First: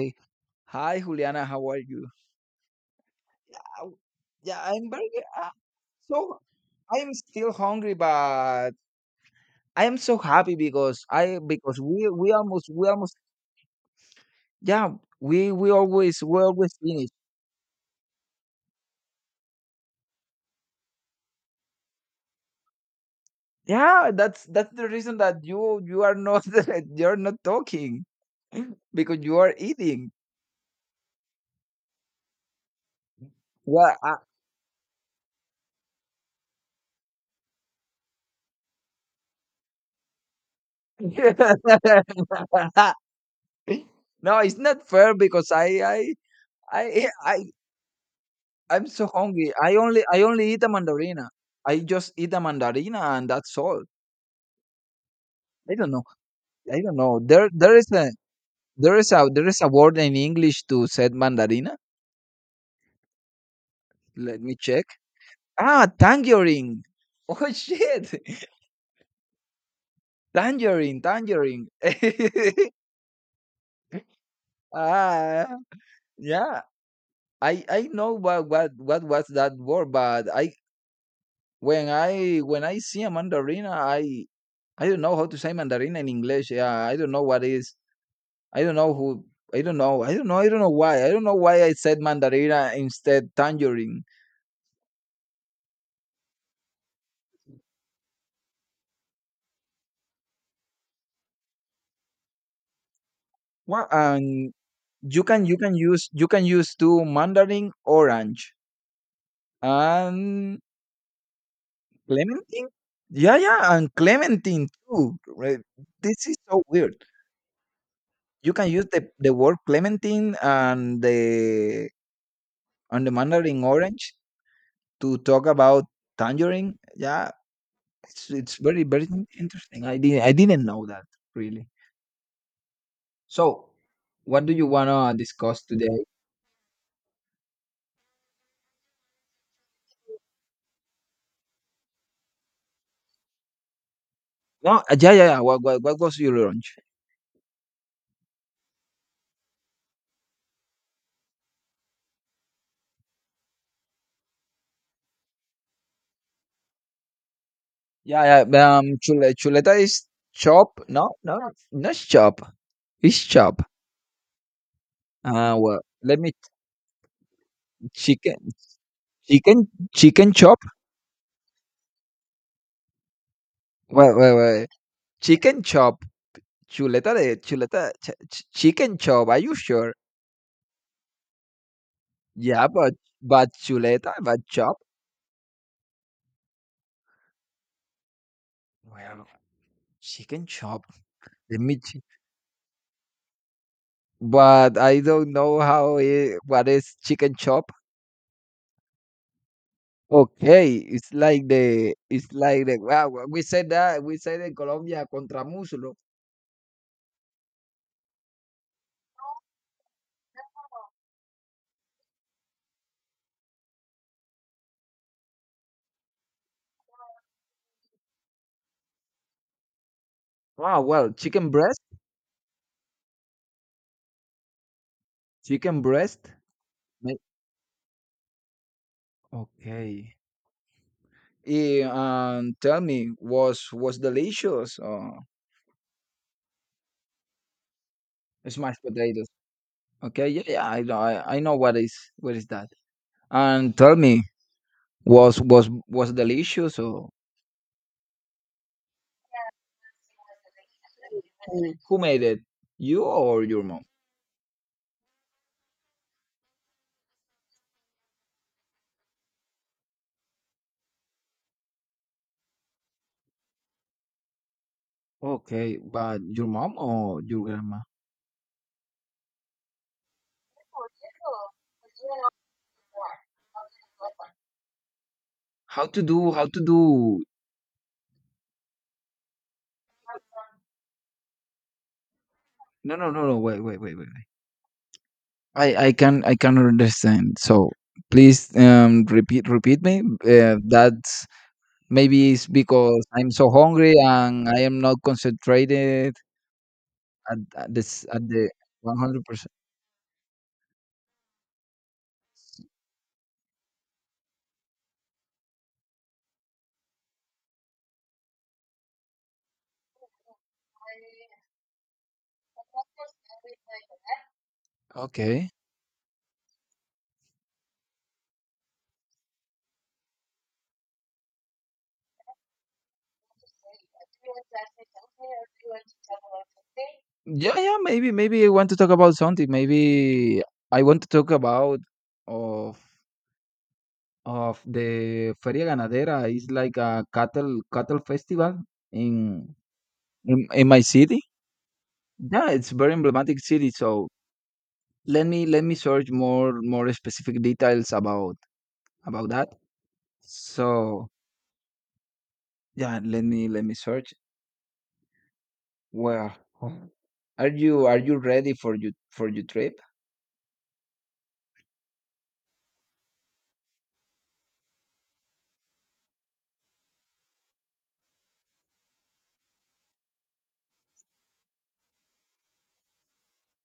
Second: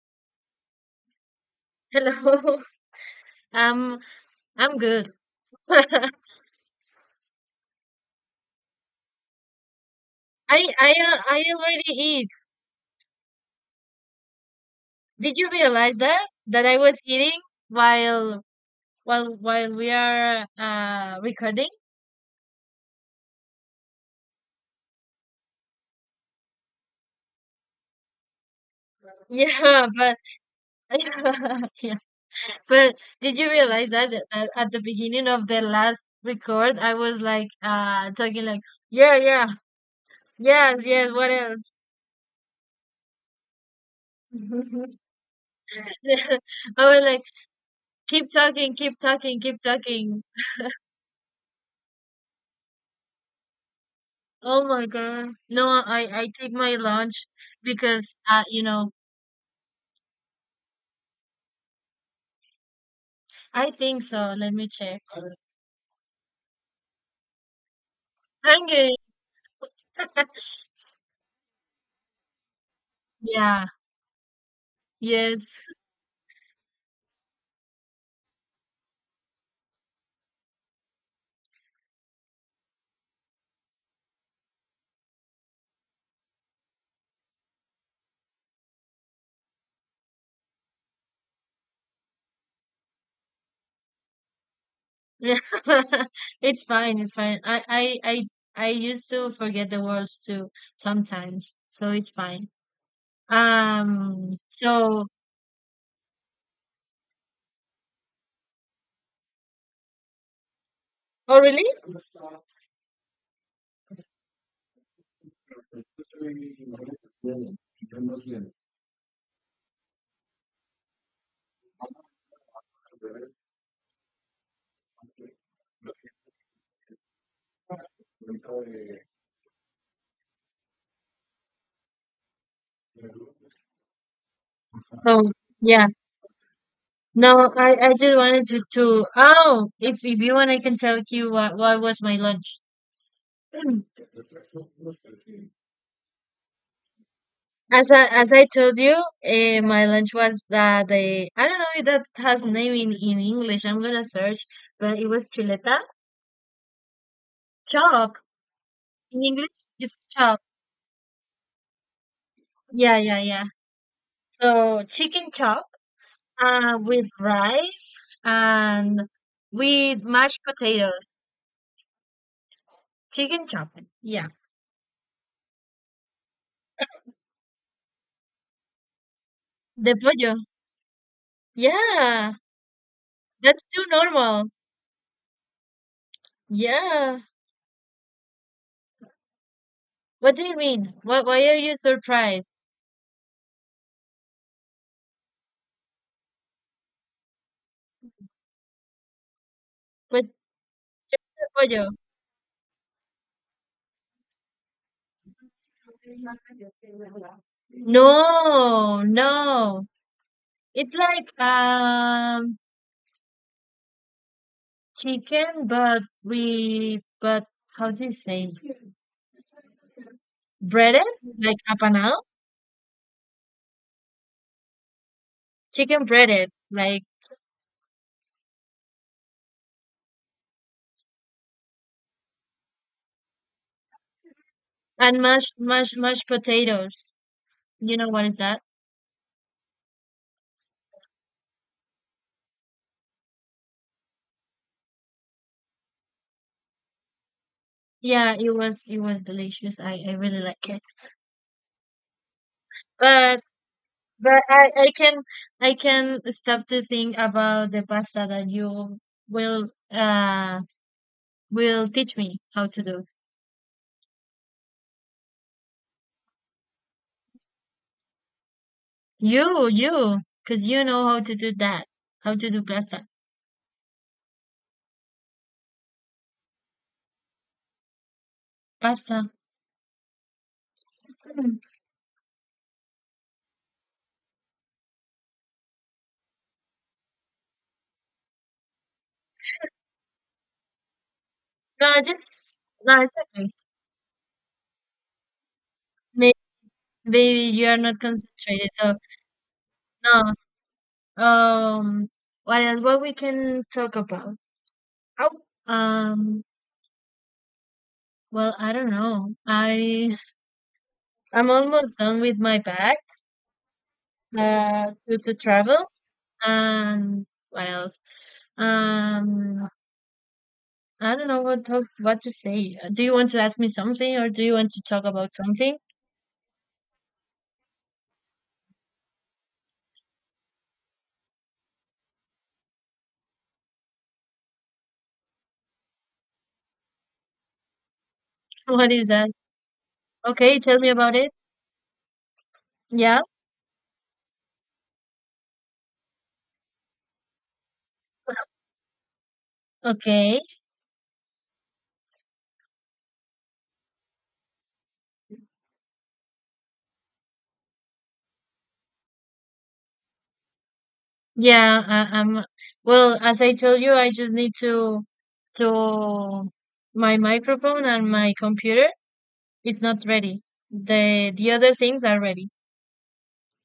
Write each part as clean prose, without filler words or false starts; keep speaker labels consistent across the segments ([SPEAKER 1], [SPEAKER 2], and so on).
[SPEAKER 1] Hey, hi Juliana, how are you?
[SPEAKER 2] Hello.
[SPEAKER 1] Uh,
[SPEAKER 2] Um,
[SPEAKER 1] yeah,
[SPEAKER 2] I'm
[SPEAKER 1] I'm very
[SPEAKER 2] good.
[SPEAKER 1] uh,
[SPEAKER 2] I
[SPEAKER 1] so I'm still hungry, but I am so happy
[SPEAKER 2] I
[SPEAKER 1] because
[SPEAKER 2] al-
[SPEAKER 1] I
[SPEAKER 2] I
[SPEAKER 1] because
[SPEAKER 2] already
[SPEAKER 1] we
[SPEAKER 2] eat.
[SPEAKER 1] we almost we almost yeah
[SPEAKER 2] Did you
[SPEAKER 1] we we
[SPEAKER 2] realize
[SPEAKER 1] always
[SPEAKER 2] that
[SPEAKER 1] we
[SPEAKER 2] that
[SPEAKER 1] always
[SPEAKER 2] I was
[SPEAKER 1] finish.
[SPEAKER 2] eating while while we are recording?
[SPEAKER 1] Yeah, that's the reason that you are not you're not talking because you are
[SPEAKER 2] Yeah,
[SPEAKER 1] eating.
[SPEAKER 2] but yeah. But did you realize
[SPEAKER 1] Well,
[SPEAKER 2] that,
[SPEAKER 1] I-
[SPEAKER 2] that that at the beginning of the last record I was like talking like yeah, yeah, yes, yes, what else?
[SPEAKER 1] no, it's not fair because I I
[SPEAKER 2] I was
[SPEAKER 1] I
[SPEAKER 2] like
[SPEAKER 1] I
[SPEAKER 2] keep talking,
[SPEAKER 1] I'm
[SPEAKER 2] keep
[SPEAKER 1] so
[SPEAKER 2] talking,
[SPEAKER 1] hungry.
[SPEAKER 2] keep
[SPEAKER 1] I only
[SPEAKER 2] talking.
[SPEAKER 1] I only eat a mandarina. I just eat a mandarina and that's all.
[SPEAKER 2] Oh my God. No,
[SPEAKER 1] I don't know.
[SPEAKER 2] I take my
[SPEAKER 1] I don't know.
[SPEAKER 2] lunch
[SPEAKER 1] There there is a
[SPEAKER 2] because
[SPEAKER 1] there is a there is a word in English to said mandarina.
[SPEAKER 2] I think so.
[SPEAKER 1] Let
[SPEAKER 2] Let
[SPEAKER 1] me
[SPEAKER 2] me
[SPEAKER 1] check.
[SPEAKER 2] check.
[SPEAKER 1] Ah, tangerine. Oh shit.
[SPEAKER 2] Hungry.
[SPEAKER 1] Tangerine, tangerine.
[SPEAKER 2] Yeah. Yes.
[SPEAKER 1] ah, yeah. I know what was that word, but I when I when I see a mandarina, I don't know how to say mandarina in English. Yeah, I don't know what is. I don't know who. I don't know why. I don't know why I said mandarina instead tangerine.
[SPEAKER 2] It's fine. It's fine. I I I used to forget the words too sometimes. So it's fine.
[SPEAKER 1] What?
[SPEAKER 2] Um
[SPEAKER 1] And
[SPEAKER 2] so
[SPEAKER 1] you can use two mandarin orange and
[SPEAKER 2] oh really?
[SPEAKER 1] clementine. Yeah, yeah, and clementine too. Right? This is so weird. You can use the word clementine and the mandarin orange to talk about tangerine. Yeah, it's very very interesting. I didn't know that really. So what do you wanna
[SPEAKER 2] Oh
[SPEAKER 1] discuss
[SPEAKER 2] yeah.
[SPEAKER 1] today?
[SPEAKER 2] No, I just wanted to oh if you want I can tell you what was my lunch.
[SPEAKER 1] No, yeah, yeah, yeah. What was your lunch?
[SPEAKER 2] As I told you, my lunch was that the I don't know if that has name in English. I'm gonna search, but it was chuleta chop.
[SPEAKER 1] Yeah, yeah.
[SPEAKER 2] In English,
[SPEAKER 1] Chuleta
[SPEAKER 2] it's
[SPEAKER 1] is
[SPEAKER 2] chop.
[SPEAKER 1] chop. No, no, not chop.
[SPEAKER 2] Yeah, yeah,
[SPEAKER 1] It's
[SPEAKER 2] yeah.
[SPEAKER 1] chop.
[SPEAKER 2] So chicken
[SPEAKER 1] Uh,
[SPEAKER 2] chop,
[SPEAKER 1] well, let me
[SPEAKER 2] with rice
[SPEAKER 1] chicken,
[SPEAKER 2] and
[SPEAKER 1] chicken,
[SPEAKER 2] with
[SPEAKER 1] chicken
[SPEAKER 2] mashed
[SPEAKER 1] chop.
[SPEAKER 2] potatoes. Chicken chop.
[SPEAKER 1] Wait,
[SPEAKER 2] Yeah.
[SPEAKER 1] wait, wait. Chicken chop. Chuleta de chuleta. Chicken chop. Are you
[SPEAKER 2] De
[SPEAKER 1] sure?
[SPEAKER 2] pollo. Yeah.
[SPEAKER 1] Yeah, but
[SPEAKER 2] That's too
[SPEAKER 1] chuleta, but
[SPEAKER 2] normal.
[SPEAKER 1] chop.
[SPEAKER 2] Yeah.
[SPEAKER 1] Well,
[SPEAKER 2] What
[SPEAKER 1] chicken
[SPEAKER 2] do you
[SPEAKER 1] chop.
[SPEAKER 2] mean? Why are
[SPEAKER 1] Let
[SPEAKER 2] you
[SPEAKER 1] me. ch-
[SPEAKER 2] surprised?
[SPEAKER 1] But I don't know how it, what is chicken chop.
[SPEAKER 2] What's de
[SPEAKER 1] Okay, it's like
[SPEAKER 2] pollo?
[SPEAKER 1] the wow, we said in Colombia contra muslo.
[SPEAKER 2] No, no. It's like chicken, but we but how do you say
[SPEAKER 1] Wow,
[SPEAKER 2] breaded?
[SPEAKER 1] well,
[SPEAKER 2] Like apanado?
[SPEAKER 1] chicken
[SPEAKER 2] Chicken
[SPEAKER 1] breast.
[SPEAKER 2] breaded, like.
[SPEAKER 1] ma- Okay. Tell me, was delicious?
[SPEAKER 2] And mashed potatoes. You know what is that?
[SPEAKER 1] Smashed potatoes. Okay, yeah, yeah, I know what is that. And tell me, was delicious or
[SPEAKER 2] Yeah, it was delicious. I really like it.
[SPEAKER 1] who made it? You
[SPEAKER 2] But
[SPEAKER 1] or your mom?
[SPEAKER 2] but I can stop to think about the pasta that you will uh will teach me how to do.
[SPEAKER 1] Okay, but your mom or your grandma?
[SPEAKER 2] You, because you know how to do that, how to do pasta
[SPEAKER 1] How to do?
[SPEAKER 2] pasta. Mm.
[SPEAKER 1] No, no, no, no. Wait, wait. I can understand. So please, repeat me. That's
[SPEAKER 2] No,
[SPEAKER 1] maybe it's
[SPEAKER 2] just no,
[SPEAKER 1] because
[SPEAKER 2] it's
[SPEAKER 1] I'm so
[SPEAKER 2] okay.
[SPEAKER 1] hungry and I am not concentrated
[SPEAKER 2] May-
[SPEAKER 1] at,
[SPEAKER 2] Maybe you
[SPEAKER 1] at
[SPEAKER 2] are not
[SPEAKER 1] this at the
[SPEAKER 2] concentrated. So
[SPEAKER 1] 100%.
[SPEAKER 2] no. Um, what else? What we can talk about? Oh, um. Well, I don't know. I'm almost done with my bag. To
[SPEAKER 1] Okay.
[SPEAKER 2] travel and what else? Um, I don't know what to say. Do you want to ask me something, or do you want to talk about something?
[SPEAKER 1] Yeah, yeah. Maybe I want to talk about something. Maybe I want to talk about of of the Feria Ganadera. It's like a cattle festival
[SPEAKER 2] What is
[SPEAKER 1] in
[SPEAKER 2] that? Okay,
[SPEAKER 1] in
[SPEAKER 2] tell
[SPEAKER 1] my
[SPEAKER 2] me about
[SPEAKER 1] city.
[SPEAKER 2] it.
[SPEAKER 1] Yeah, it's very
[SPEAKER 2] Yeah.
[SPEAKER 1] emblematic city. So let me search more specific details about that.
[SPEAKER 2] Okay.
[SPEAKER 1] So yeah, let me search. Well, are you ready for your trip?
[SPEAKER 2] Yeah, I, I'm well, as I told you, I just need to my microphone and my computer is not ready. The other things are ready.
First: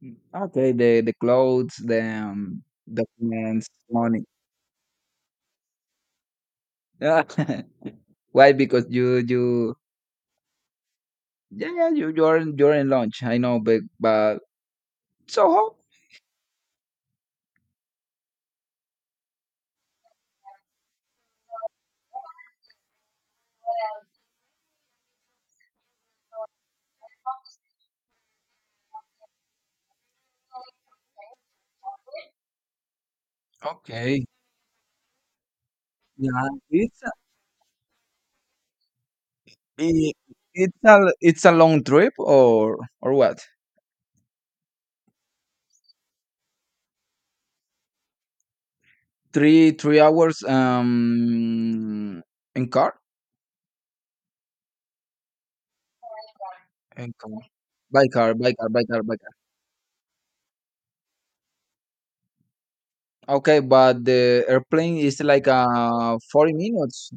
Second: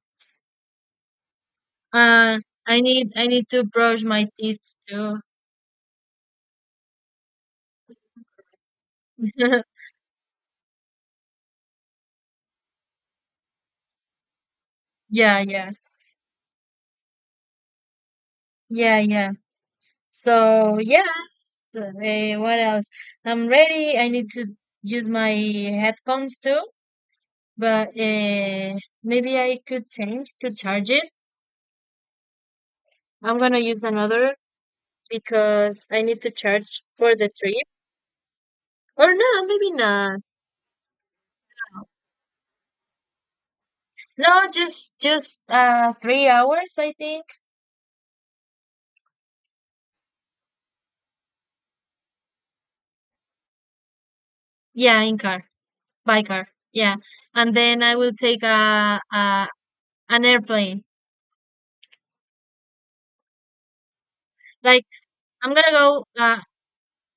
[SPEAKER 1] Mm. Okay, the clothes, the
[SPEAKER 2] Uh, I need to
[SPEAKER 1] documents,
[SPEAKER 2] brush
[SPEAKER 1] money.
[SPEAKER 2] my teeth too.
[SPEAKER 1] Why? Because you you. Yeah, yeah, you, you're in lunch. I know, but
[SPEAKER 2] Yeah, yeah.
[SPEAKER 1] Soho.
[SPEAKER 2] Yeah, so, yeah. So, yes. What else? I'm ready. I need to use my headphones too, but maybe I could change to charge it. I'm gonna use
[SPEAKER 1] Okay.
[SPEAKER 2] another because I need to
[SPEAKER 1] Yeah,
[SPEAKER 2] charge
[SPEAKER 1] it's a,
[SPEAKER 2] for the trip. Or no, maybe
[SPEAKER 1] i-
[SPEAKER 2] not.
[SPEAKER 1] it's a it's a long trip or what?
[SPEAKER 2] No, just 3 hours, I think.
[SPEAKER 1] Three three hours in car
[SPEAKER 2] Yeah, in car, by car. Yeah,
[SPEAKER 1] in car
[SPEAKER 2] and then I
[SPEAKER 1] by
[SPEAKER 2] will
[SPEAKER 1] car
[SPEAKER 2] take
[SPEAKER 1] by car by car by car.
[SPEAKER 2] a an airplane.
[SPEAKER 1] Okay, but the
[SPEAKER 2] Like
[SPEAKER 1] airplane is like
[SPEAKER 2] I'm gonna go.
[SPEAKER 1] 40 minutes.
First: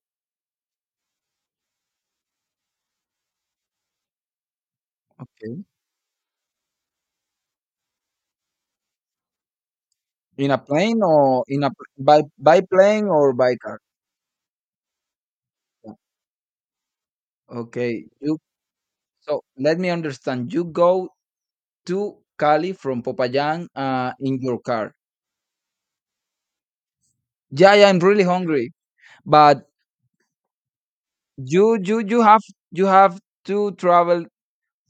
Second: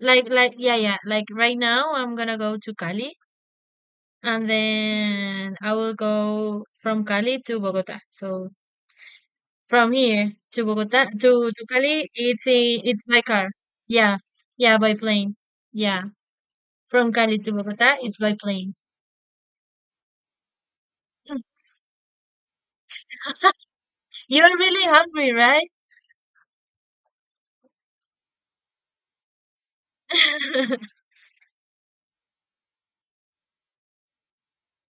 [SPEAKER 2] like, yeah, yeah. Like right now, I'm gonna go to Cali, and then
[SPEAKER 1] Okay,
[SPEAKER 2] I will go from Cali to Bogota. So from here
[SPEAKER 1] in a
[SPEAKER 2] to
[SPEAKER 1] plane
[SPEAKER 2] Bogota
[SPEAKER 1] or
[SPEAKER 2] to
[SPEAKER 1] in
[SPEAKER 2] to
[SPEAKER 1] a
[SPEAKER 2] Cali, it's
[SPEAKER 1] by
[SPEAKER 2] a it's
[SPEAKER 1] plane
[SPEAKER 2] by
[SPEAKER 1] or
[SPEAKER 2] car.
[SPEAKER 1] by car.
[SPEAKER 2] Yeah, yeah, by plane.
[SPEAKER 1] Yeah.
[SPEAKER 2] Yeah. From Cali to Bogota,
[SPEAKER 1] Okay,
[SPEAKER 2] it's by
[SPEAKER 1] you
[SPEAKER 2] plane.
[SPEAKER 1] so let me understand. You go to Cali from Popayán, in
[SPEAKER 2] You're
[SPEAKER 1] your
[SPEAKER 2] really
[SPEAKER 1] car.
[SPEAKER 2] hungry, right?
[SPEAKER 1] Yeah, yeah, I'm really hungry, but you have you have to travel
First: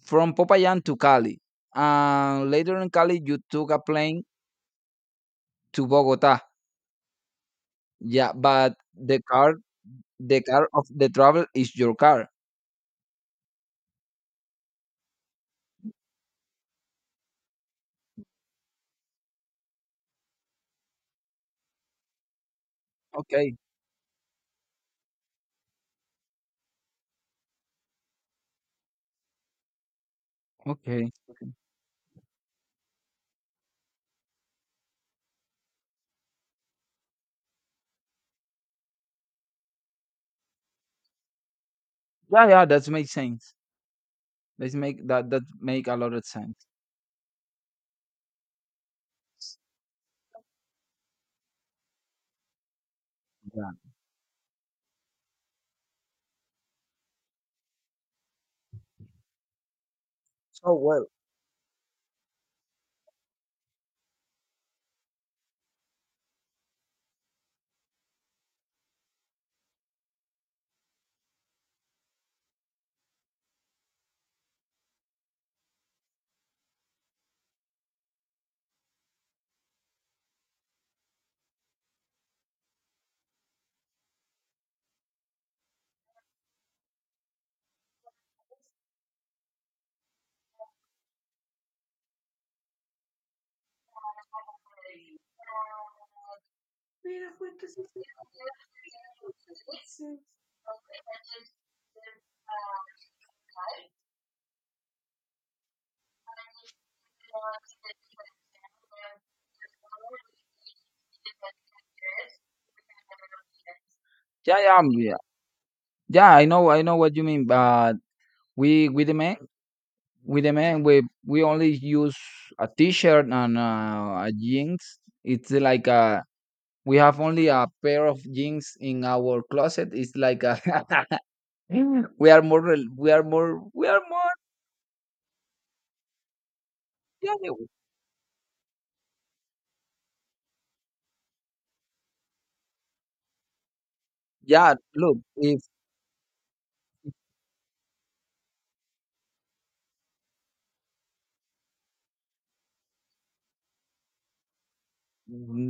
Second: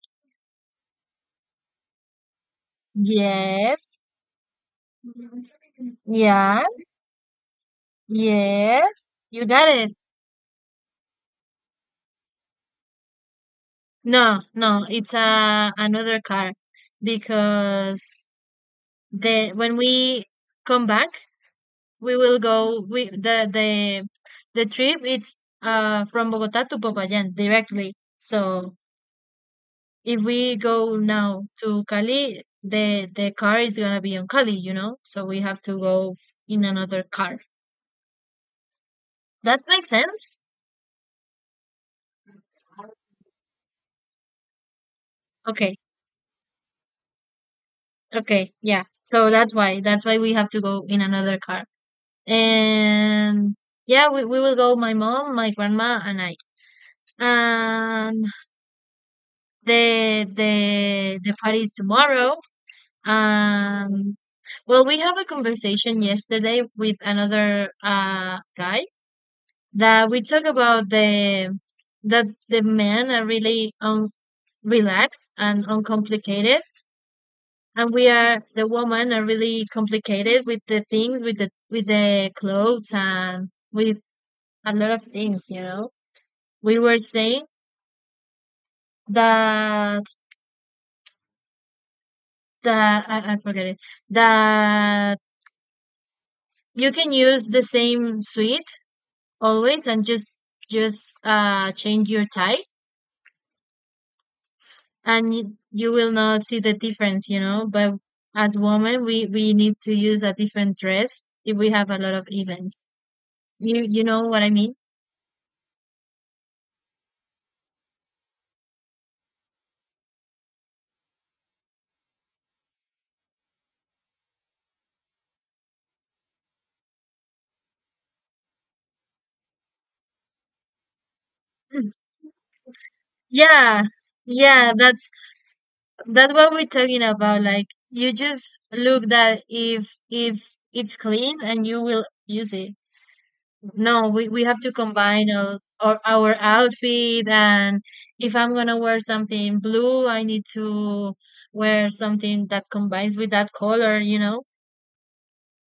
[SPEAKER 1] from Popayán to Cali, and later in Cali you took a
[SPEAKER 2] Yes.
[SPEAKER 1] plane to Bogota.
[SPEAKER 2] Yeah.
[SPEAKER 1] Yeah, but
[SPEAKER 2] Yes. You got it.
[SPEAKER 1] the car of the travel is your car.
[SPEAKER 2] No, no, it's another car because the when we come back, we will go. We
[SPEAKER 1] Okay,
[SPEAKER 2] the trip it's from Bogota to Popayán directly. So if we go now
[SPEAKER 1] okay.
[SPEAKER 2] to Cali, the car is gonna be on Cali, you know? So we have to go in another car. That makes sense?
[SPEAKER 1] Yeah, yeah, that makes sense. That
[SPEAKER 2] Okay.
[SPEAKER 1] make a lot of sense.
[SPEAKER 2] Okay. Yeah. So that's why. That's why we have to go in another car. And
[SPEAKER 1] Yeah.
[SPEAKER 2] yeah, we will go my mom, my grandma and I. And the
[SPEAKER 1] So well.
[SPEAKER 2] the the party is tomorrow. Um well, we have a conversation yesterday with another guy that we talk about the that the men are really relaxed and uncomplicated, and we are the women are really complicated with the things with the clothes, and with a lot of things, you know. We were saying that that I forget it, that you can use the same suit always, and just change your type, and you will not see the difference, you know. But as women, we need to use a different dress if we have a lot of events. You know what I
[SPEAKER 1] Yeah,
[SPEAKER 2] mean?
[SPEAKER 1] yeah, yeah. I know what you mean, but we demand with the men we only use a t-shirt and a jeans. It's like a we have only a pair of jeans in our closet, it's like a
[SPEAKER 2] Mm.
[SPEAKER 1] we are more
[SPEAKER 2] Yeah,
[SPEAKER 1] we are more
[SPEAKER 2] yeah. That's what we're talking
[SPEAKER 1] yeah,
[SPEAKER 2] about.
[SPEAKER 1] yeah
[SPEAKER 2] Like you just look that if it's clean and you will use it. No, we have to
[SPEAKER 1] yeah, look
[SPEAKER 2] combine our,
[SPEAKER 1] if
[SPEAKER 2] our our outfit, and if I'm gonna wear something blue, I need to wear something that combines with that color, you know?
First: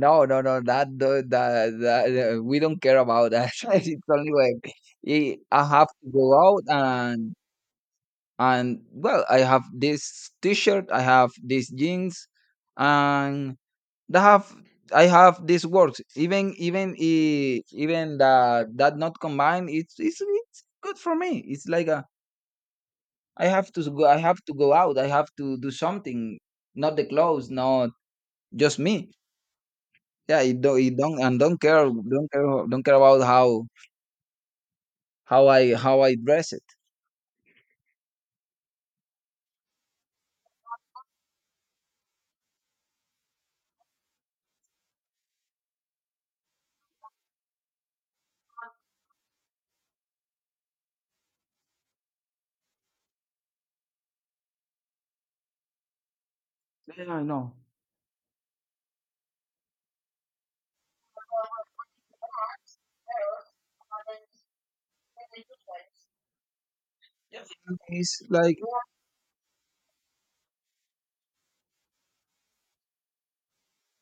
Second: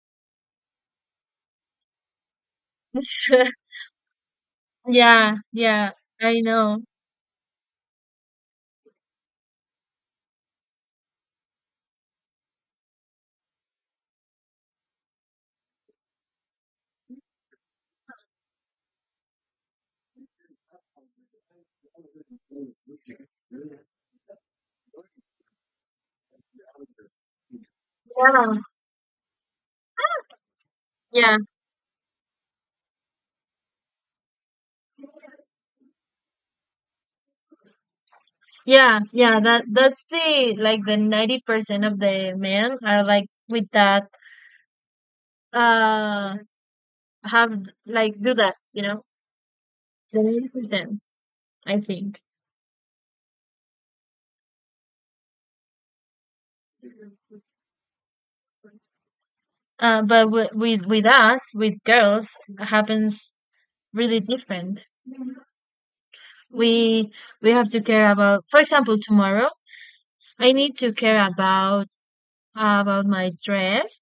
[SPEAKER 1] no no no that the that, that we don't care about that. It's only when
[SPEAKER 2] Yeah,
[SPEAKER 1] I have
[SPEAKER 2] yeah,
[SPEAKER 1] to go
[SPEAKER 2] I
[SPEAKER 1] out
[SPEAKER 2] know.
[SPEAKER 1] and well I have this t-shirt I have these jeans and that have I have these works. Even that that not combined, it's good for me. It's like a I have to go. I have to go out. I have to do something. Not the clothes. Not
[SPEAKER 2] Yeah,
[SPEAKER 1] just me. Yeah, it don't
[SPEAKER 2] yeah,
[SPEAKER 1] and don't care about how how I dress it.
[SPEAKER 2] yeah, yeah. That's the like, the 90% of the men are like with that, uh have, like, do that, you know? The 90%, I think.
[SPEAKER 1] Yeah, I know.
[SPEAKER 2] But with us, with girls, happens really different. We we have to care
[SPEAKER 1] It's
[SPEAKER 2] about,
[SPEAKER 1] like
[SPEAKER 2] for example, tomorrow, I need to care about my dress,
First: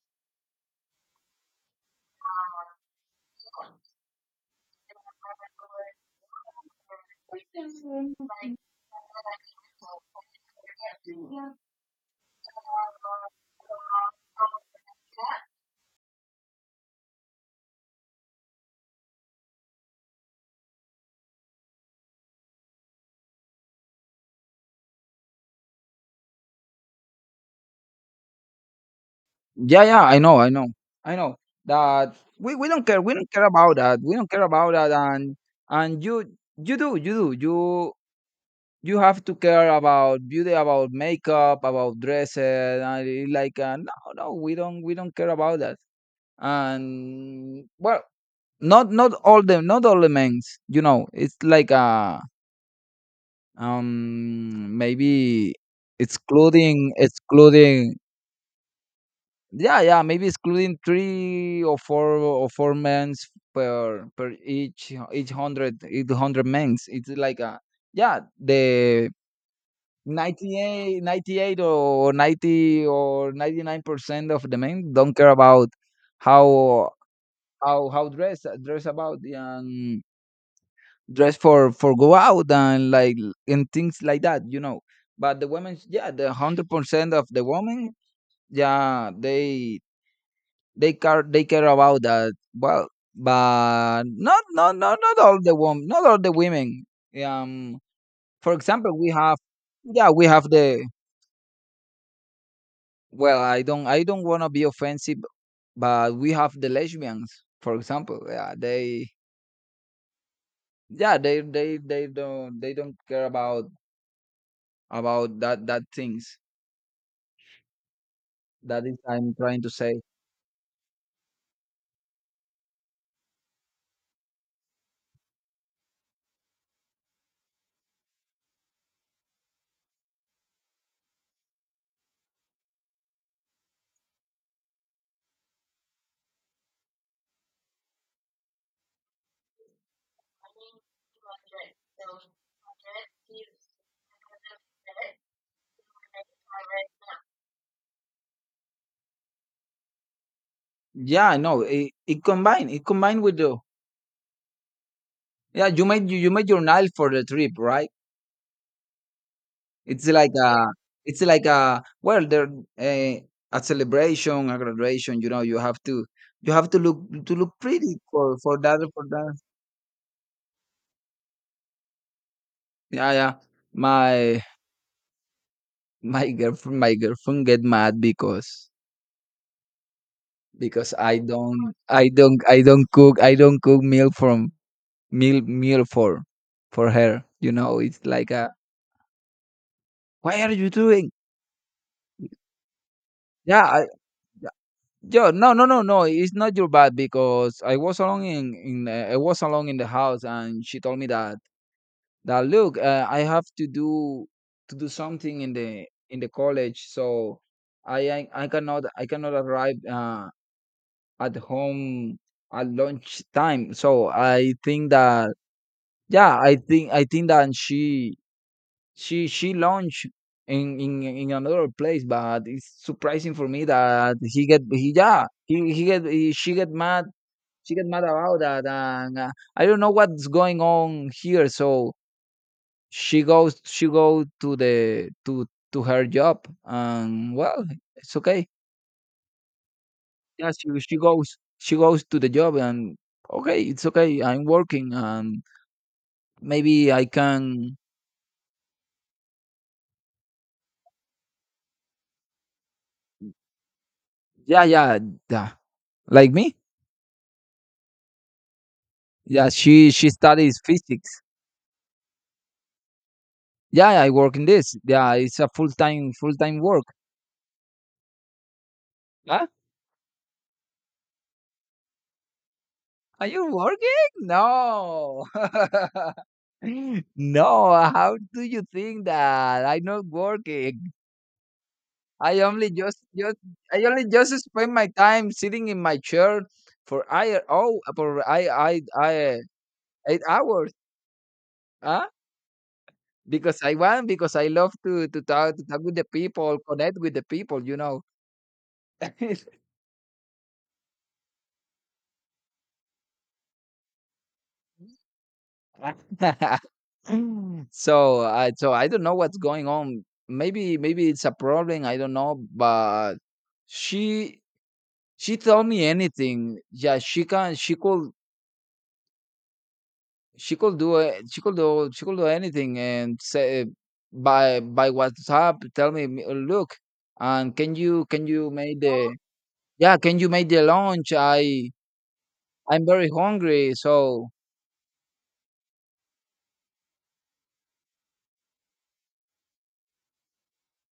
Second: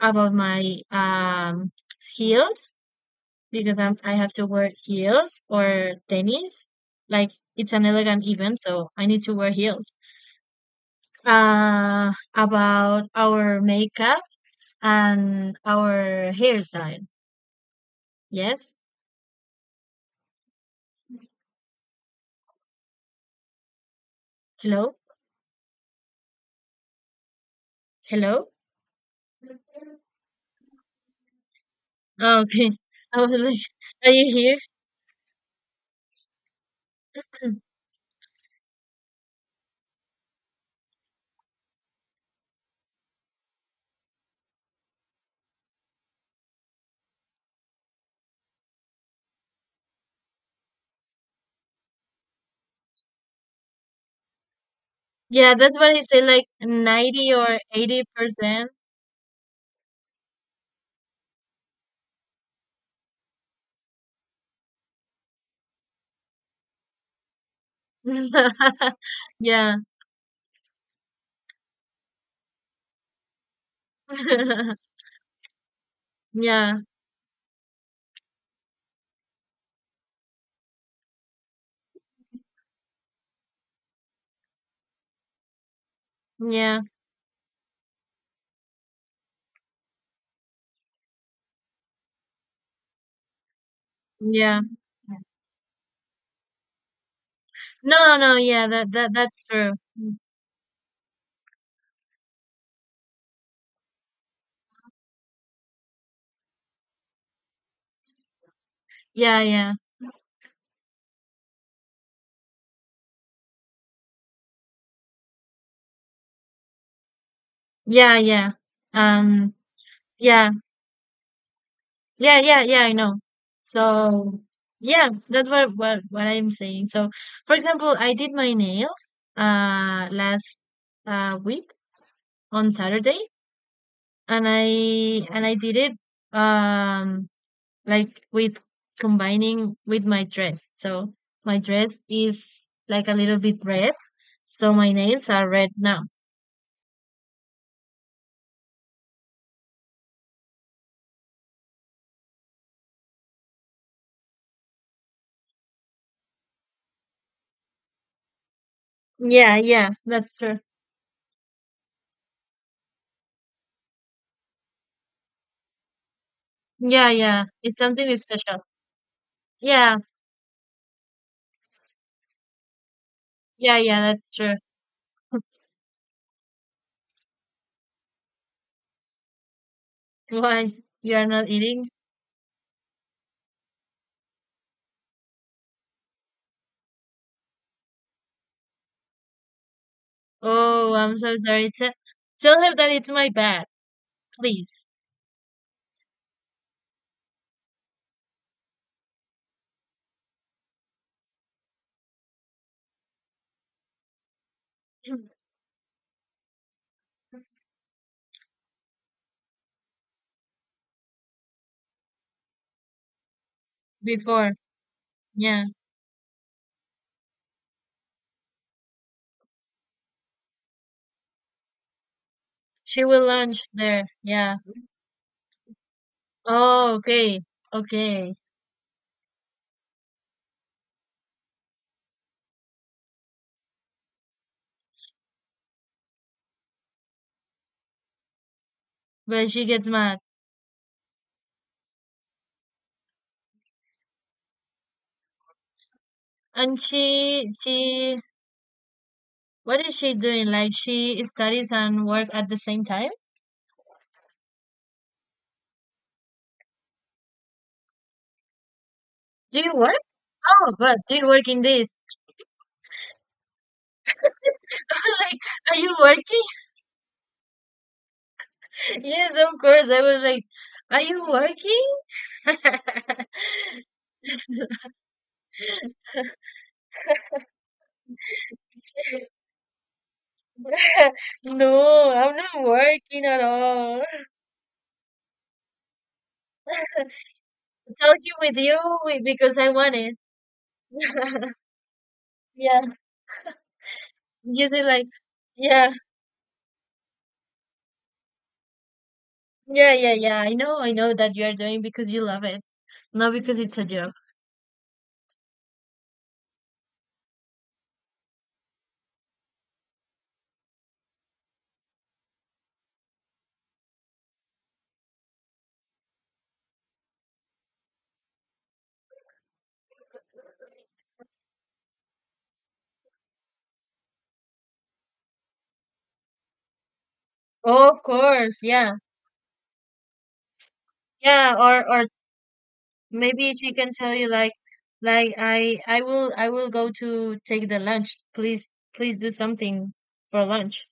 [SPEAKER 2] about my heels because I have to wear heels or tennis. Like it's an elegant event, so I need to wear heels. About our makeup and our hairstyle. Yes. Hello. Hello.
[SPEAKER 1] yeah yeah I know that
[SPEAKER 2] Oh,
[SPEAKER 1] we,
[SPEAKER 2] okay.
[SPEAKER 1] we
[SPEAKER 2] I
[SPEAKER 1] don't
[SPEAKER 2] was
[SPEAKER 1] care
[SPEAKER 2] like,
[SPEAKER 1] about that
[SPEAKER 2] are you here?
[SPEAKER 1] and you you have to care about beauty about makeup about dresses and it like no no we don't care about that and well not not all them not all the men's, you know, it's like maybe
[SPEAKER 2] Yeah, that's what he said, like 90 or
[SPEAKER 1] excluding
[SPEAKER 2] 80%.
[SPEAKER 1] yeah yeah maybe excluding three or four men's per each hundred men's, it's like a yeah the
[SPEAKER 2] Yeah.
[SPEAKER 1] 98 98, or 90 or 99% of the men don't care about
[SPEAKER 2] Yeah.
[SPEAKER 1] how dress dress about and dress for go out and like and things like that, you know, but the women yeah the
[SPEAKER 2] Yeah.
[SPEAKER 1] 100% of the women yeah they they care about that well but
[SPEAKER 2] Yeah.
[SPEAKER 1] not all the women um
[SPEAKER 2] No, no, no,
[SPEAKER 1] for
[SPEAKER 2] yeah, that
[SPEAKER 1] example we
[SPEAKER 2] that
[SPEAKER 1] have
[SPEAKER 2] that's true.
[SPEAKER 1] yeah we have the well, I don't want to be offensive, but we have the lesbians, for example. Yeah,
[SPEAKER 2] Yeah, yeah.
[SPEAKER 1] they don't care about that things.
[SPEAKER 2] Yeah, yeah.
[SPEAKER 1] That is I'm
[SPEAKER 2] Um,
[SPEAKER 1] trying to say.
[SPEAKER 2] yeah. Yeah, yeah, yeah, I know. So, yeah, that's what I'm saying. So, for example, I did my nails last week on Saturday, and I and I did it, um like, with combining with my dress. So, my dress is like a little bit red, so my nails are red now.
[SPEAKER 1] Yeah, no, it combined. It combined with the yeah, you, you made your Nile for the trip, right?
[SPEAKER 2] Yeah, yeah,
[SPEAKER 1] It's like
[SPEAKER 2] that's true.
[SPEAKER 1] a well there a, a celebration, a graduation, you know, you have to look
[SPEAKER 2] Yeah,
[SPEAKER 1] to
[SPEAKER 2] yeah.
[SPEAKER 1] look
[SPEAKER 2] It's
[SPEAKER 1] pretty
[SPEAKER 2] something
[SPEAKER 1] for
[SPEAKER 2] special.
[SPEAKER 1] for that.
[SPEAKER 2] Yeah,
[SPEAKER 1] Yeah, yeah.
[SPEAKER 2] yeah, yeah, that's
[SPEAKER 1] My
[SPEAKER 2] true.
[SPEAKER 1] My girlfriend get mad because
[SPEAKER 2] Why you
[SPEAKER 1] I
[SPEAKER 2] are not
[SPEAKER 1] don't
[SPEAKER 2] eating?
[SPEAKER 1] I don't cook meal for her. You know, it's like a, why are you
[SPEAKER 2] Oh,
[SPEAKER 1] doing?
[SPEAKER 2] I'm so sorry. Tell her that it's my
[SPEAKER 1] Yeah,
[SPEAKER 2] bad,
[SPEAKER 1] I,
[SPEAKER 2] please.
[SPEAKER 1] yo, no. It's not your bad because I was alone in I was alone in the house and she told me that that look, I have to do something in the college, so I cannot arrive at home at lunch time. So
[SPEAKER 2] Before,
[SPEAKER 1] I think that
[SPEAKER 2] yeah,
[SPEAKER 1] yeah, I think that she launched in another place, but it's
[SPEAKER 2] she will
[SPEAKER 1] surprising for me
[SPEAKER 2] lunch there.
[SPEAKER 1] that he
[SPEAKER 2] Yeah.
[SPEAKER 1] get he yeah she get
[SPEAKER 2] Oh,
[SPEAKER 1] mad
[SPEAKER 2] okay, okay.
[SPEAKER 1] about that and I don't know what's going on here. So she go to the to her job and well it's okay.
[SPEAKER 2] But she gets mad,
[SPEAKER 1] Yeah, she goes to the job and okay, it's okay. I'm working and
[SPEAKER 2] and
[SPEAKER 1] maybe I can.
[SPEAKER 2] she what is she doing? Like she studies and work at the same time?
[SPEAKER 1] Yeah, yeah, yeah. Like me. Yeah,
[SPEAKER 2] Do you work?
[SPEAKER 1] she studies
[SPEAKER 2] Oh, but
[SPEAKER 1] physics.
[SPEAKER 2] do you work in this?
[SPEAKER 1] Yeah, I work in this. Yeah,
[SPEAKER 2] Like,
[SPEAKER 1] it's a
[SPEAKER 2] are you
[SPEAKER 1] full
[SPEAKER 2] working?
[SPEAKER 1] time work.
[SPEAKER 2] Yes,
[SPEAKER 1] Huh?
[SPEAKER 2] of course. I was like, are you working?
[SPEAKER 1] Are you working? No. No. How do you think that I'm not working?
[SPEAKER 2] No, I'm
[SPEAKER 1] I
[SPEAKER 2] not
[SPEAKER 1] only just
[SPEAKER 2] working
[SPEAKER 1] just
[SPEAKER 2] at
[SPEAKER 1] I
[SPEAKER 2] all.
[SPEAKER 1] only just spend my time sitting in my chair for I oh for
[SPEAKER 2] Talking with you,
[SPEAKER 1] I
[SPEAKER 2] because I want it.
[SPEAKER 1] 8 hours, huh?
[SPEAKER 2] Yeah,
[SPEAKER 1] Because I want, because I
[SPEAKER 2] you
[SPEAKER 1] love
[SPEAKER 2] say like,
[SPEAKER 1] to talk
[SPEAKER 2] yeah,
[SPEAKER 1] with the people, connect with the people, you know.
[SPEAKER 2] yeah, yeah, yeah. I know that you are doing because you love it, not because it's a job.
[SPEAKER 1] So I don't know what's going on. Maybe it's a problem, I don't know, but she she told me anything. Yeah, she can she could do it. She could do anything and say by WhatsApp tell me, "M- "Look, and can
[SPEAKER 2] Oh, of
[SPEAKER 1] you
[SPEAKER 2] course,
[SPEAKER 1] make
[SPEAKER 2] yeah,
[SPEAKER 1] the yeah, can you make the lunch?
[SPEAKER 2] yeah.
[SPEAKER 1] I
[SPEAKER 2] Or
[SPEAKER 1] I'm very
[SPEAKER 2] maybe she
[SPEAKER 1] hungry,
[SPEAKER 2] can tell you
[SPEAKER 1] so
[SPEAKER 2] like, I will go to take the lunch. Please, please do something for lunch.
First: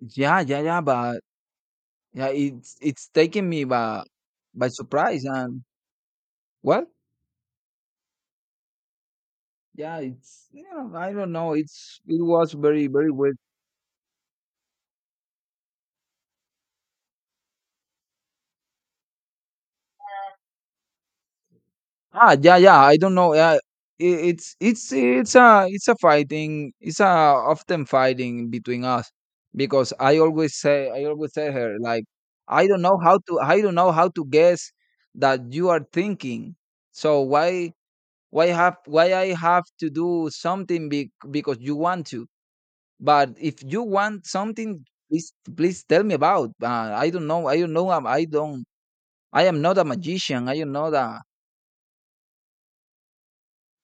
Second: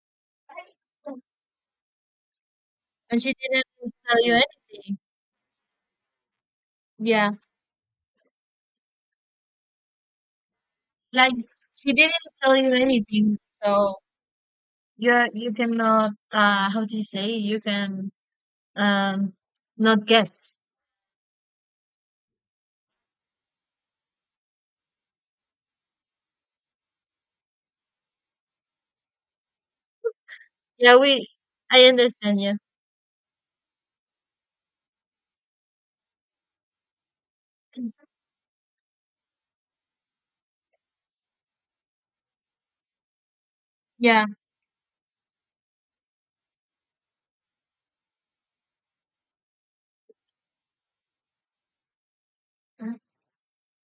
[SPEAKER 1] yeah, but yeah, it's
[SPEAKER 2] And she
[SPEAKER 1] taking me
[SPEAKER 2] didn't tell you
[SPEAKER 1] by
[SPEAKER 2] anything.
[SPEAKER 1] surprise and well,
[SPEAKER 2] Yeah.
[SPEAKER 1] yeah, it's you know, I don't
[SPEAKER 2] Like
[SPEAKER 1] know,
[SPEAKER 2] she
[SPEAKER 1] it's
[SPEAKER 2] didn't
[SPEAKER 1] it was
[SPEAKER 2] tell you
[SPEAKER 1] very very weird.
[SPEAKER 2] anything, so you cannot, how do you say, you can um not guess.
[SPEAKER 1] Ah, yeah, yeah, I don't know. Yeah, it's a it's a fighting, it's a often fighting between us because I always say
[SPEAKER 2] Yeah,
[SPEAKER 1] I
[SPEAKER 2] we
[SPEAKER 1] always tell her
[SPEAKER 2] I
[SPEAKER 1] like
[SPEAKER 2] understand you.
[SPEAKER 1] I don't know how to I don't know how to guess that you are thinking. So why I have to do something, because you want to? But if you
[SPEAKER 2] Yeah,
[SPEAKER 1] want something, please tell me about. I don't know, I am not a magician, I don't know that.
[SPEAKER 2] Uh,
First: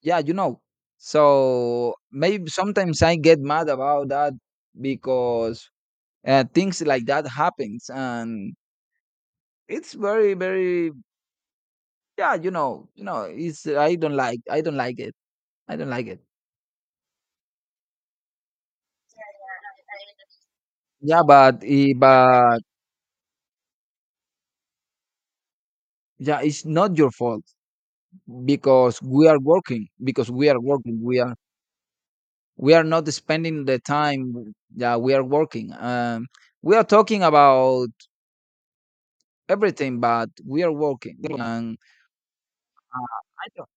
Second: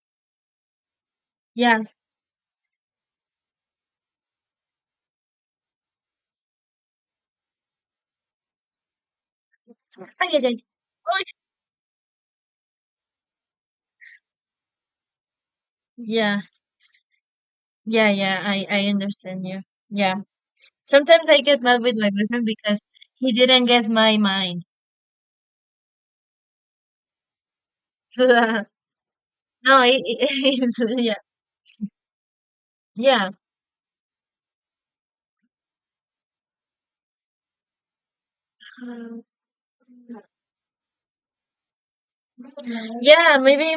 [SPEAKER 1] Yeah,
[SPEAKER 2] yeah,
[SPEAKER 1] so maybe sometimes I get mad about that, because things like that happens, and it's
[SPEAKER 2] ay,
[SPEAKER 1] very,
[SPEAKER 2] ay, ay.
[SPEAKER 1] very...
[SPEAKER 2] Oy.
[SPEAKER 1] Yeah, you know it's I don't like, I don't like it. I don't like it.
[SPEAKER 2] Yeah, yeah, yeah. I understand you. Yeah.
[SPEAKER 1] Yeah,
[SPEAKER 2] Sometimes I get
[SPEAKER 1] but
[SPEAKER 2] mad with my boyfriend because he didn't guess my mind.
[SPEAKER 1] yeah, it's not your fault,
[SPEAKER 2] no,
[SPEAKER 1] because
[SPEAKER 2] it,
[SPEAKER 1] we are working,
[SPEAKER 2] it's yeah,
[SPEAKER 1] we are not
[SPEAKER 2] yeah,
[SPEAKER 1] spending the time that we are working. We are talking about everything, but we are working. And
[SPEAKER 2] yeah. Maybe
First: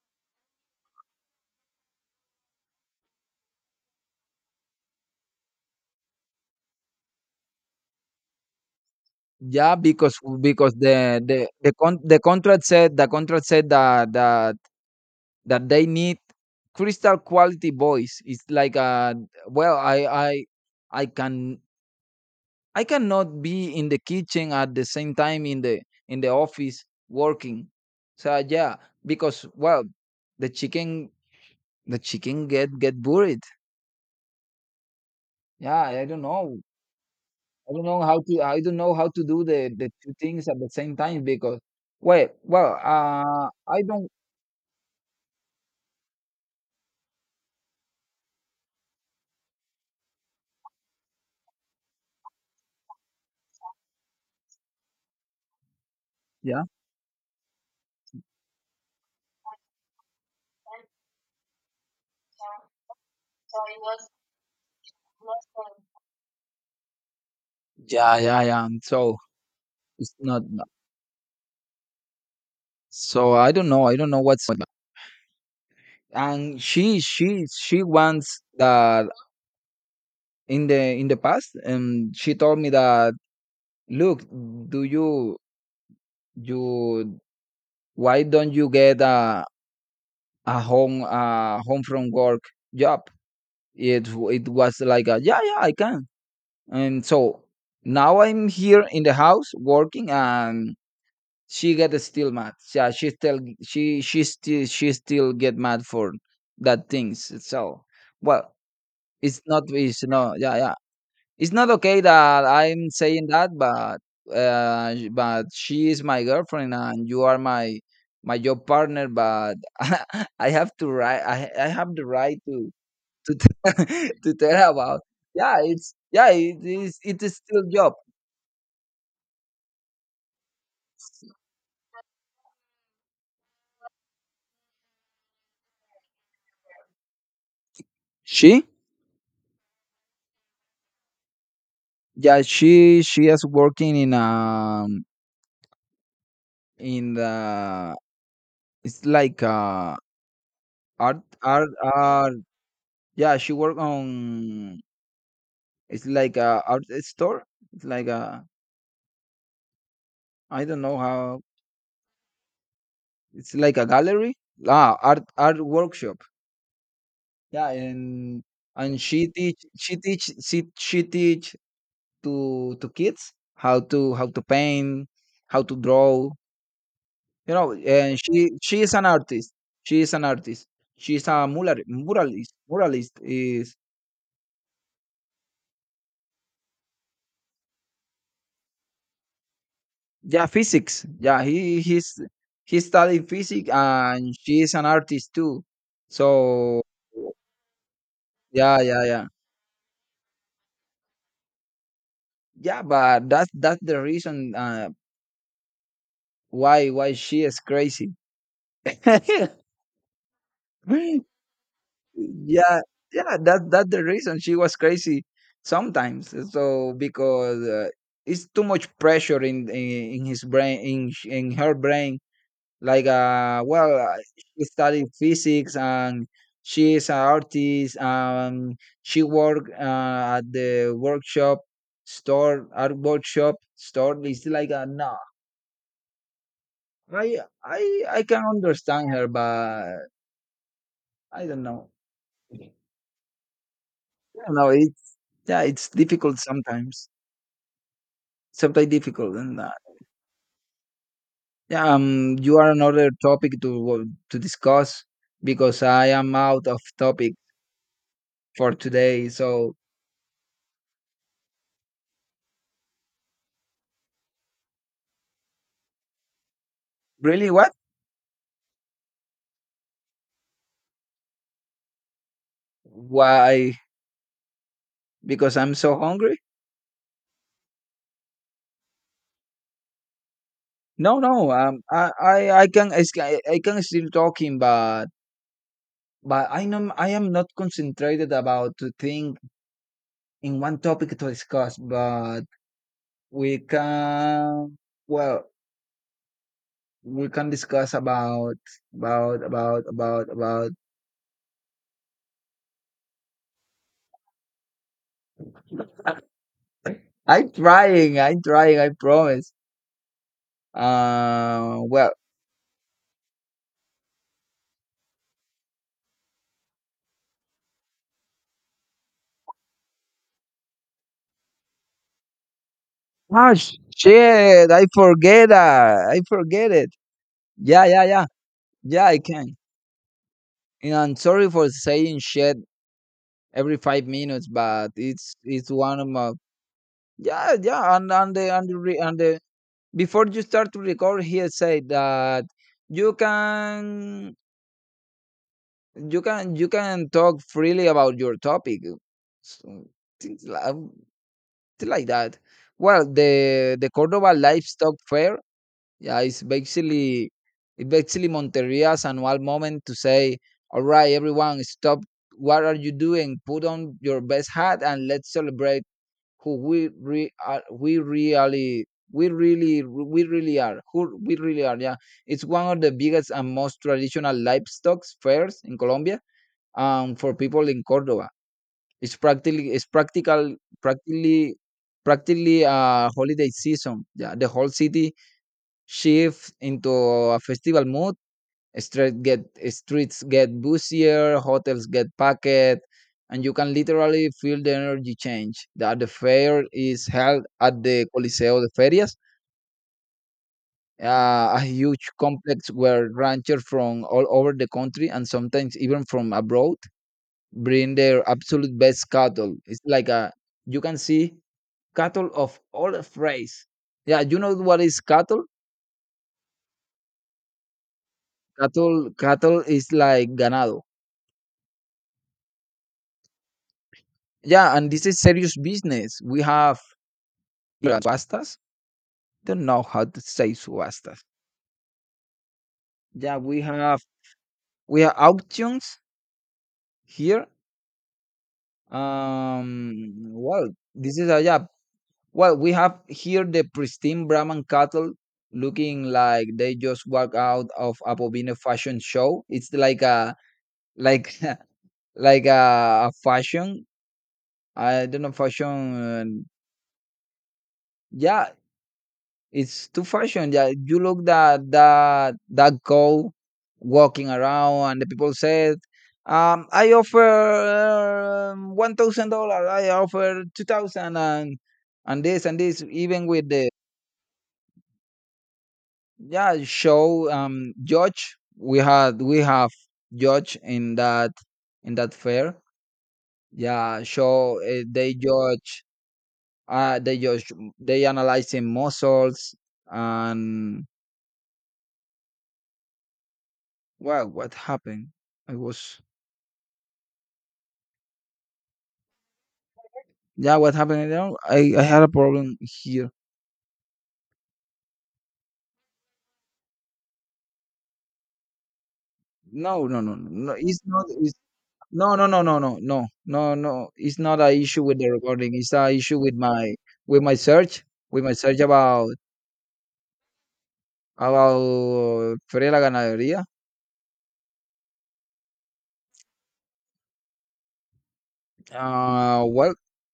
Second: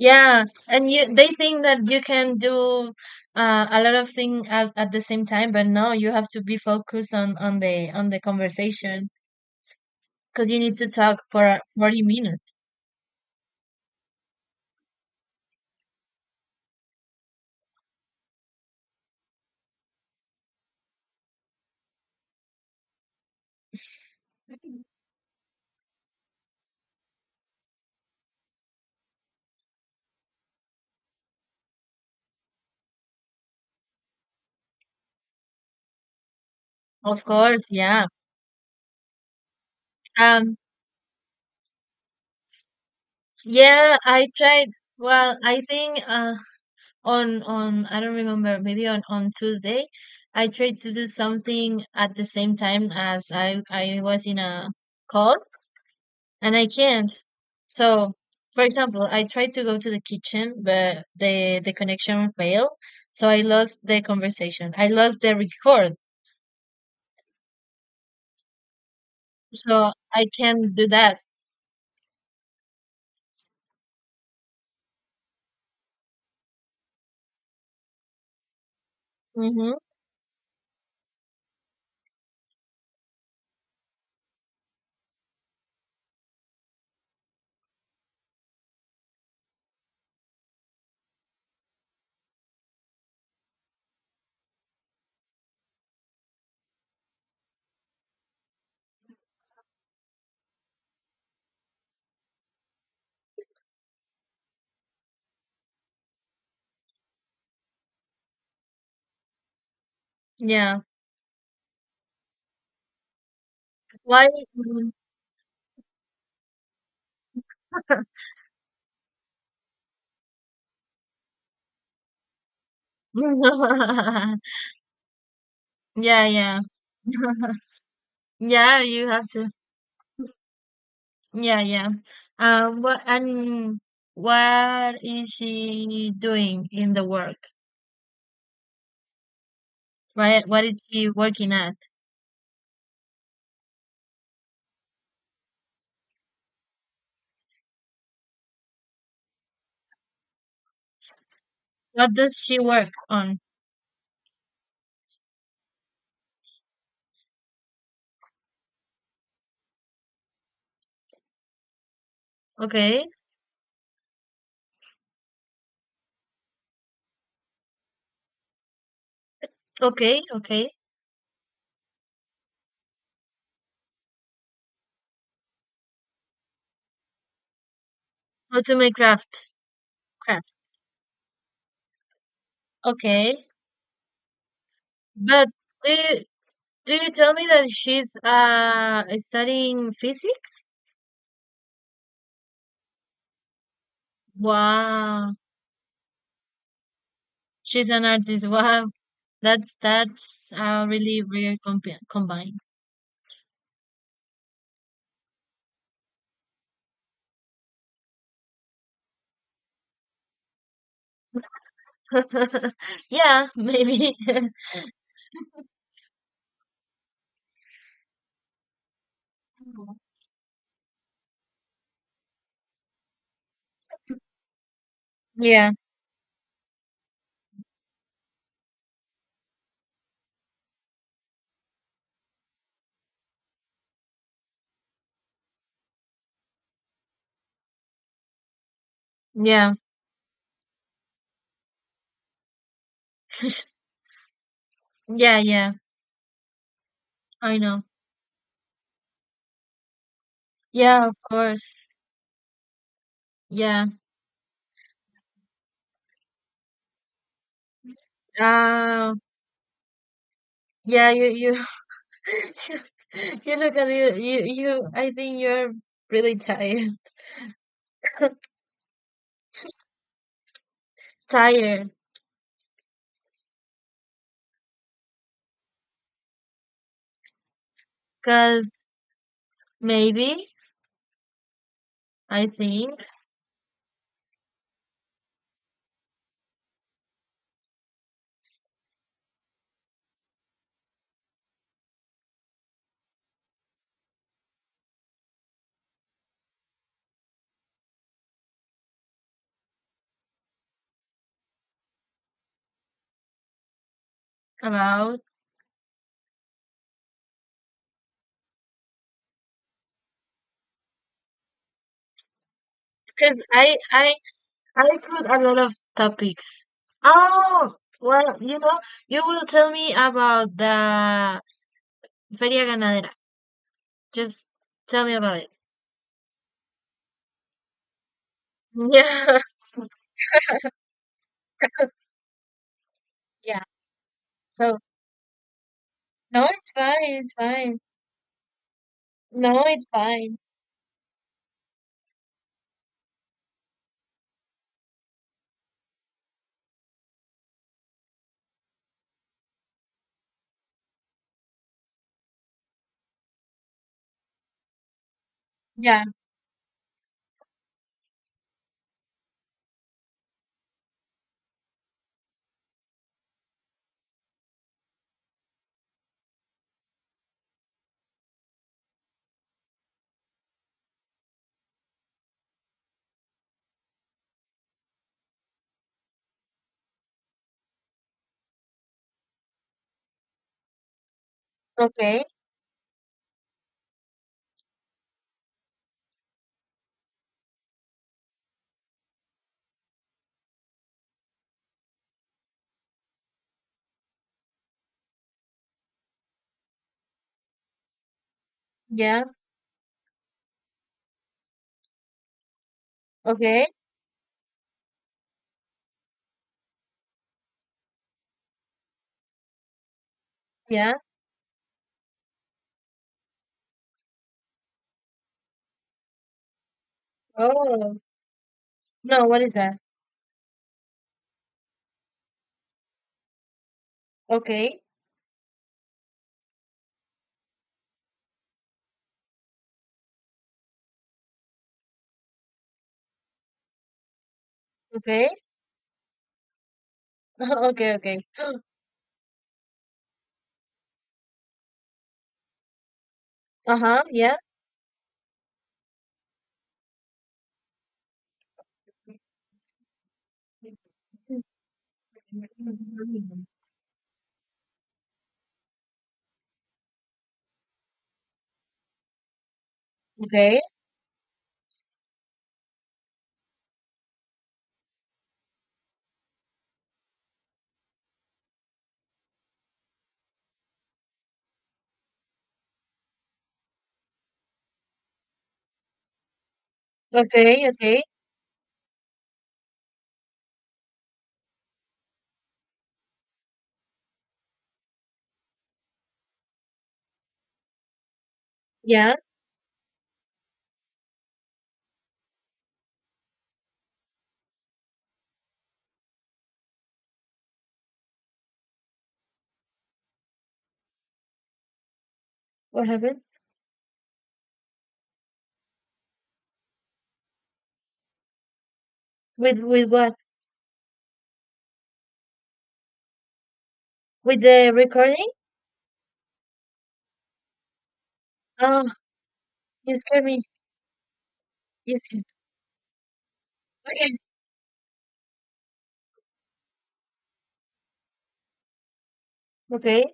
[SPEAKER 2] yeah, and you they think that you can do, a lot of things at the same time, but no, you have to be focused on the conversation
[SPEAKER 1] yeah, because
[SPEAKER 2] because you need to talk for 40
[SPEAKER 1] the
[SPEAKER 2] minutes.
[SPEAKER 1] contract said, that that they need crystal quality voice. It's like, well i i i can I cannot be in the kitchen at the same time, in the office working. So yeah, because, well, the chicken the chicken get buried. Yeah, I don't know.
[SPEAKER 2] Of course,
[SPEAKER 1] I don't know
[SPEAKER 2] yeah.
[SPEAKER 1] how to I don't know how to do the two things
[SPEAKER 2] Um,
[SPEAKER 1] at the same time, because I
[SPEAKER 2] yeah,
[SPEAKER 1] don't...
[SPEAKER 2] I tried. Well, I think on I don't remember, maybe on Tuesday, I tried to do something at the same time as I was in a call, and
[SPEAKER 1] Yeah,
[SPEAKER 2] I can't. So, for example, I tried to go to the kitchen, but the connection failed, so I lost the conversation. I lost the record,
[SPEAKER 1] yeah, yeah, yeah. And so,
[SPEAKER 2] so
[SPEAKER 1] it's
[SPEAKER 2] I can't do that.
[SPEAKER 1] so I don't know what's. And she wants that,
[SPEAKER 2] Mm-hmm.
[SPEAKER 1] in the past, and she told me that, "Look, do you you why don't you get a home from work job?" It was like a, "Yeah, yeah, I can." And so now I'm here in the house working, and she get still mad. Yeah, she still, she still get mad for that things. So, well, it's not it's no yeah, yeah.
[SPEAKER 2] Yeah.
[SPEAKER 1] It's not okay that I'm saying that, but
[SPEAKER 2] Why?
[SPEAKER 1] but she is my girlfriend, and you are my job partner. But I have to, right. I have the right to to tell her about. Yeah, it's...
[SPEAKER 2] yeah,
[SPEAKER 1] yeah.
[SPEAKER 2] yeah,
[SPEAKER 1] It is still job.
[SPEAKER 2] yeah. You have to. Yeah, yeah. What? I mean, what is she doing in the work?
[SPEAKER 1] She...
[SPEAKER 2] Right? What is she working at?
[SPEAKER 1] yeah, she is working in, in the... It's like,
[SPEAKER 2] What does
[SPEAKER 1] art.
[SPEAKER 2] she work
[SPEAKER 1] Yeah,
[SPEAKER 2] on?
[SPEAKER 1] she work on, it's like a art store. It's like a... I don't know how.
[SPEAKER 2] Okay.
[SPEAKER 1] It's like a gallery. Ah, art workshop. Yeah, and
[SPEAKER 2] Okay, okay.
[SPEAKER 1] she teach to kids how to, paint, how to draw. You know, and
[SPEAKER 2] How to
[SPEAKER 1] she
[SPEAKER 2] make
[SPEAKER 1] is an artist.
[SPEAKER 2] craft,
[SPEAKER 1] She is an
[SPEAKER 2] craft.
[SPEAKER 1] artist. She's a muralist. Muralist
[SPEAKER 2] Okay.
[SPEAKER 1] is...
[SPEAKER 2] But do you, do you tell me that she's studying
[SPEAKER 1] yeah,
[SPEAKER 2] physics?
[SPEAKER 1] physics. Yeah, he studied physics, and she is an artist
[SPEAKER 2] Wow.
[SPEAKER 1] too. So
[SPEAKER 2] She's an artist.
[SPEAKER 1] yeah,
[SPEAKER 2] Wow.
[SPEAKER 1] yeah, yeah.
[SPEAKER 2] That's a really weird combine.
[SPEAKER 1] Yeah, but that's the reason, why she is crazy. Yeah, yeah,
[SPEAKER 2] Yeah,
[SPEAKER 1] that's the
[SPEAKER 2] maybe.
[SPEAKER 1] reason she was crazy sometimes. So, because it's too much pressure in, his brain, in her brain. Like, she studied
[SPEAKER 2] Yeah,
[SPEAKER 1] physics, and she is an artist. She work, at the workshop store, art workshop store. It's like a... no. I I I can understand her,
[SPEAKER 2] yeah.
[SPEAKER 1] but I don't know. I don't know. It's...
[SPEAKER 2] Yeah,
[SPEAKER 1] yeah,
[SPEAKER 2] yeah.
[SPEAKER 1] it's difficult sometimes.
[SPEAKER 2] I know.
[SPEAKER 1] Sometimes difficult, and
[SPEAKER 2] Yeah, of course.
[SPEAKER 1] yeah, you are another topic to,
[SPEAKER 2] Yeah.
[SPEAKER 1] to discuss, because I am out of topic for
[SPEAKER 2] Uh,
[SPEAKER 1] today. So,
[SPEAKER 2] yeah, you you you look at you, I think you're really tired.
[SPEAKER 1] really, what?
[SPEAKER 2] Tired,
[SPEAKER 1] Why? Because I'm so hungry?
[SPEAKER 2] because maybe
[SPEAKER 1] No, no.
[SPEAKER 2] I think
[SPEAKER 1] I can still talking, but I am, not concentrated about to think in one topic to discuss, but... We can... well, we can discuss about, about about about about
[SPEAKER 2] about,
[SPEAKER 1] I'm trying, I promise. uh well
[SPEAKER 2] because I put a lot of topics. Oh, well, you know, you will tell me about the Feria Ganadera.
[SPEAKER 1] ah,
[SPEAKER 2] Just
[SPEAKER 1] shit,
[SPEAKER 2] tell me about it.
[SPEAKER 1] I forget it. Yeah, yeah, yeah, yeah, I
[SPEAKER 2] Yeah,
[SPEAKER 1] can. And I'm sorry for saying shit
[SPEAKER 2] yeah.
[SPEAKER 1] every 5 minutes,
[SPEAKER 2] So,
[SPEAKER 1] but it's one of my...
[SPEAKER 2] no, it's fine, it's
[SPEAKER 1] Yeah,
[SPEAKER 2] fine.
[SPEAKER 1] yeah, and and the,
[SPEAKER 2] No, it's
[SPEAKER 1] before
[SPEAKER 2] fine.
[SPEAKER 1] you start to record, he said that you can you can talk freely about your topic, so, things like, things like that. Well, the Cordoba livestock fair,
[SPEAKER 2] Yeah,
[SPEAKER 1] yeah, it's basically, Monteria's annual moment to say, "All right, everyone, stop. What are you doing? Put on your best hat and let's celebrate who we re- are we really, we really are. Who we really are." Yeah, it's one of the biggest and most traditional livestock fairs in Colombia. For people in Cordoba, it's practically, it's practical practically
[SPEAKER 2] okay,
[SPEAKER 1] practically a holiday season. Yeah, the whole city shifts into a festival mood. Street get Streets get busier, hotels get packed, and you can literally feel the energy change. That the fair is held at the Coliseo de Ferias,
[SPEAKER 2] yeah,
[SPEAKER 1] a huge complex where ranchers
[SPEAKER 2] okay,
[SPEAKER 1] from all over the country, and sometimes even from abroad, bring their absolute best cattle. It's like a, you
[SPEAKER 2] yeah.
[SPEAKER 1] can see cattle of all race. Yeah, you know what is cattle?
[SPEAKER 2] Oh, no, what is
[SPEAKER 1] Cattle
[SPEAKER 2] that?
[SPEAKER 1] is like ganado. Yeah,
[SPEAKER 2] Okay,
[SPEAKER 1] and this is serious business. We have, yeah, subastas. Don't know how to say subastas. Yeah, we have
[SPEAKER 2] okay.
[SPEAKER 1] auctions here.
[SPEAKER 2] Okay, okay.
[SPEAKER 1] Well, this is a... yeah. Well, we have here the
[SPEAKER 2] Uh-huh,
[SPEAKER 1] pristine
[SPEAKER 2] yeah.
[SPEAKER 1] Brahman cattle, looking like they just walked out of a Bovino fashion show. It's like a, like, like a fashion. I don't know, fashion. uh, Yeah, it's too fashion.
[SPEAKER 2] Okay,
[SPEAKER 1] Yeah, you look that that cow walking around, and the people said, "I offer, $1,000. I offer 2,000, and this, and this." Even with the... yeah, show,
[SPEAKER 2] okay, okay.
[SPEAKER 1] judge. We have judge in that, fair. Yeah, show, they judge, uh they judge they analyzing
[SPEAKER 2] Yeah,
[SPEAKER 1] muscles, and... Well, what happened? I was... yeah, what happened? I don't I had a problem
[SPEAKER 2] what
[SPEAKER 1] here.
[SPEAKER 2] happened? With
[SPEAKER 1] No,
[SPEAKER 2] with
[SPEAKER 1] no,
[SPEAKER 2] what?
[SPEAKER 1] no, no, no, it's not, it's no, no, no, no, no, no, no, no, it's
[SPEAKER 2] With
[SPEAKER 1] not a
[SPEAKER 2] the
[SPEAKER 1] issue with the
[SPEAKER 2] recording?
[SPEAKER 1] recording, it's a issue with my, with my search with my search
[SPEAKER 2] Oh,
[SPEAKER 1] about...
[SPEAKER 2] you scared me. You scared.
[SPEAKER 1] about Feria de la Ganadería.
[SPEAKER 2] Okay,
[SPEAKER 1] Well,
[SPEAKER 2] okay.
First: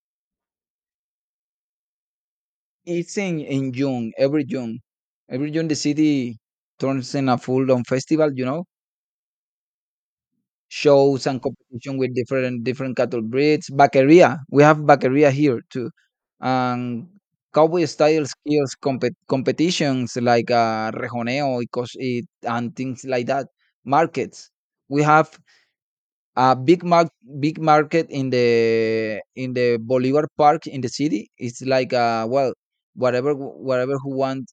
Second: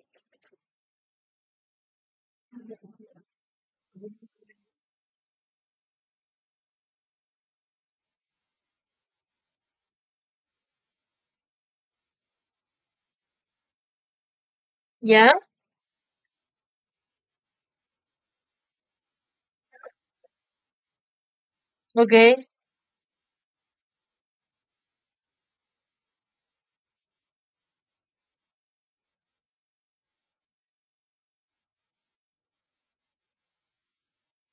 [SPEAKER 1] it's in June, every June. Every June, the city turns in a full-on festival, you know, shows and competition with different cattle breeds. Vaqueria, we have vaqueria
[SPEAKER 2] Yeah.
[SPEAKER 1] here too. And cowboy style skills competitions like, rejoneo y
[SPEAKER 2] Okay.
[SPEAKER 1] and things like that. Markets. We have a big mark big market in the, Bolivar Park in the city. It's like, whatever who want.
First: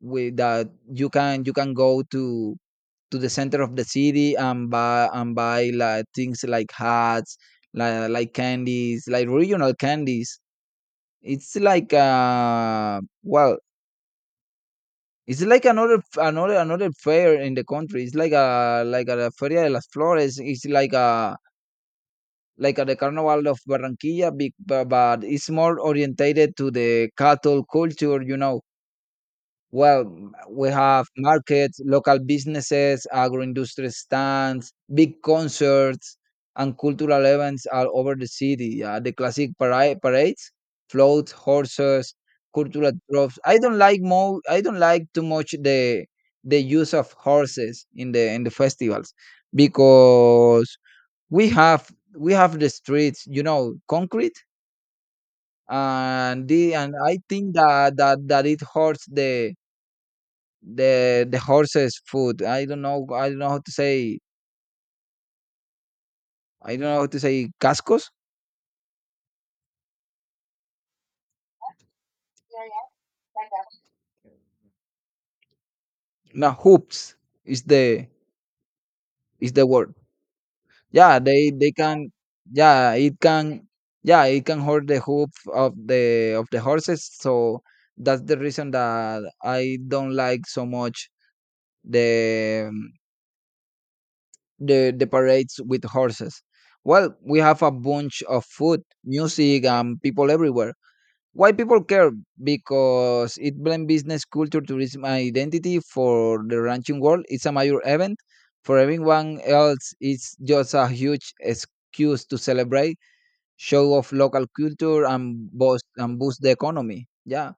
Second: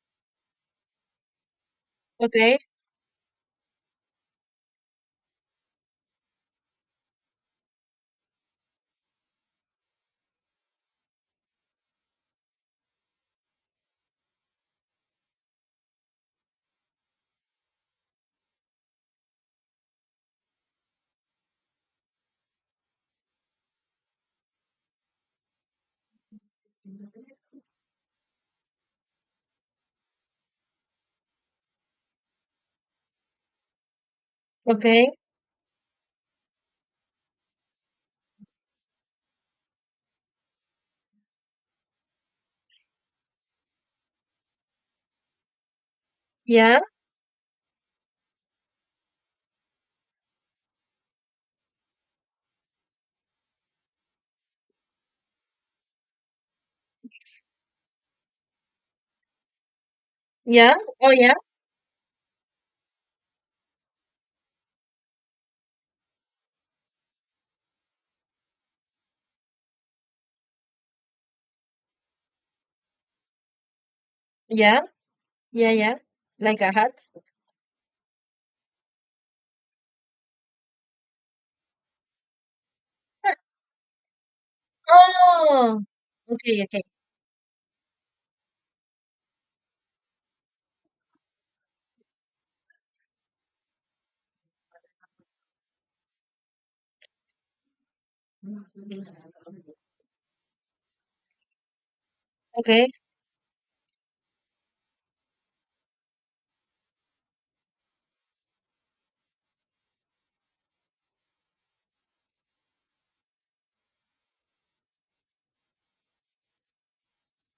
[SPEAKER 1] With that, you can go to,
[SPEAKER 2] Okay.
[SPEAKER 1] the center of the city, and buy, like, things like hats, like candies, like regional candies. It's like, it's like another, another fair in the country. It's like a, Feria de las Flores. It's like a, like at the Carnival of Barranquilla, big, but it's more orientated to the cattle culture, you know. Well, we have markets, local businesses, agro-industrial stands,
[SPEAKER 2] Okay.
[SPEAKER 1] big concerts, and cultural events all over the city. Yeah, the classic parades, floats, horses, cultural troves. I don't like more. I don't like too much the
[SPEAKER 2] Yeah.
[SPEAKER 1] use of horses in the, festivals, because we have we have the streets, you know, concrete. And the, and I think that it hurts the,
[SPEAKER 2] Yeah. Oh yeah.
[SPEAKER 1] horse's foot. I don't know, I don't know how to say I don't know how to say cascos.
[SPEAKER 2] Yeah. Yeah. Yeah.
[SPEAKER 1] No,
[SPEAKER 2] Like a hat.
[SPEAKER 1] hoops is the is the word. Yeah, they can... yeah, it can... yeah, it can hurt the hoof of
[SPEAKER 2] Oh.
[SPEAKER 1] the,
[SPEAKER 2] Okay. Okay.
[SPEAKER 1] horses. So that's the reason that I don't like so much the, the parades with horses. Well, we have a bunch of food, music, and people everywhere. Why people care?
[SPEAKER 2] Okay.
[SPEAKER 1] Because it blends business, culture, tourism, and identity. For the ranching world, it's a major event. For everyone else, it's just a huge excuse to celebrate, show off local culture, and boost the economy. Yeah,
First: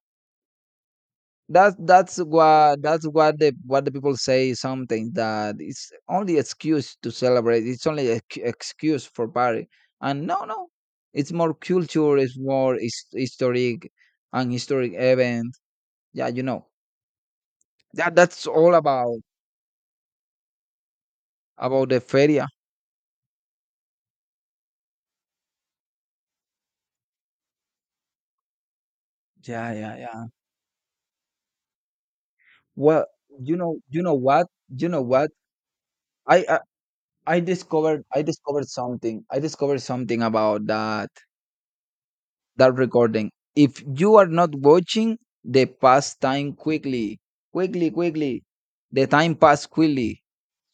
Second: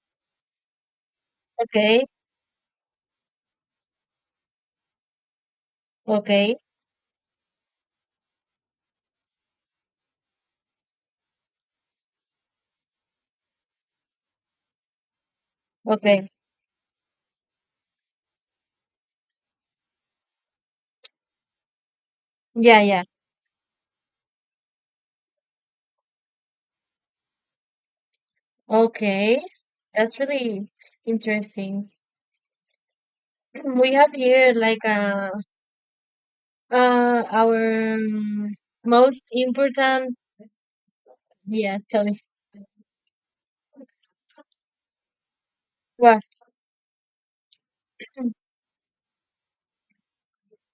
[SPEAKER 2] Okay.
[SPEAKER 1] that's what, that's what the people say, something that it's only
[SPEAKER 2] Okay.
[SPEAKER 1] excuse to celebrate, it's only ex excuse for party. And no, no, it's more culture, it's more historic, and historic event.
[SPEAKER 2] Okay.
[SPEAKER 1] Yeah, you know, that's all about the feria.
[SPEAKER 2] Yeah. Yeah. Okay.
[SPEAKER 1] Yeah, yeah,
[SPEAKER 2] That's
[SPEAKER 1] yeah.
[SPEAKER 2] really interesting.
[SPEAKER 1] Well,
[SPEAKER 2] We
[SPEAKER 1] you
[SPEAKER 2] have
[SPEAKER 1] know what,
[SPEAKER 2] here like
[SPEAKER 1] you know what I I,
[SPEAKER 2] our
[SPEAKER 1] I discovered
[SPEAKER 2] most
[SPEAKER 1] something,
[SPEAKER 2] important.
[SPEAKER 1] about
[SPEAKER 2] Yeah, tell me
[SPEAKER 1] that recording. If you are not watching, the pass
[SPEAKER 2] what
[SPEAKER 1] time quickly, quickly, quickly. The time pass quickly,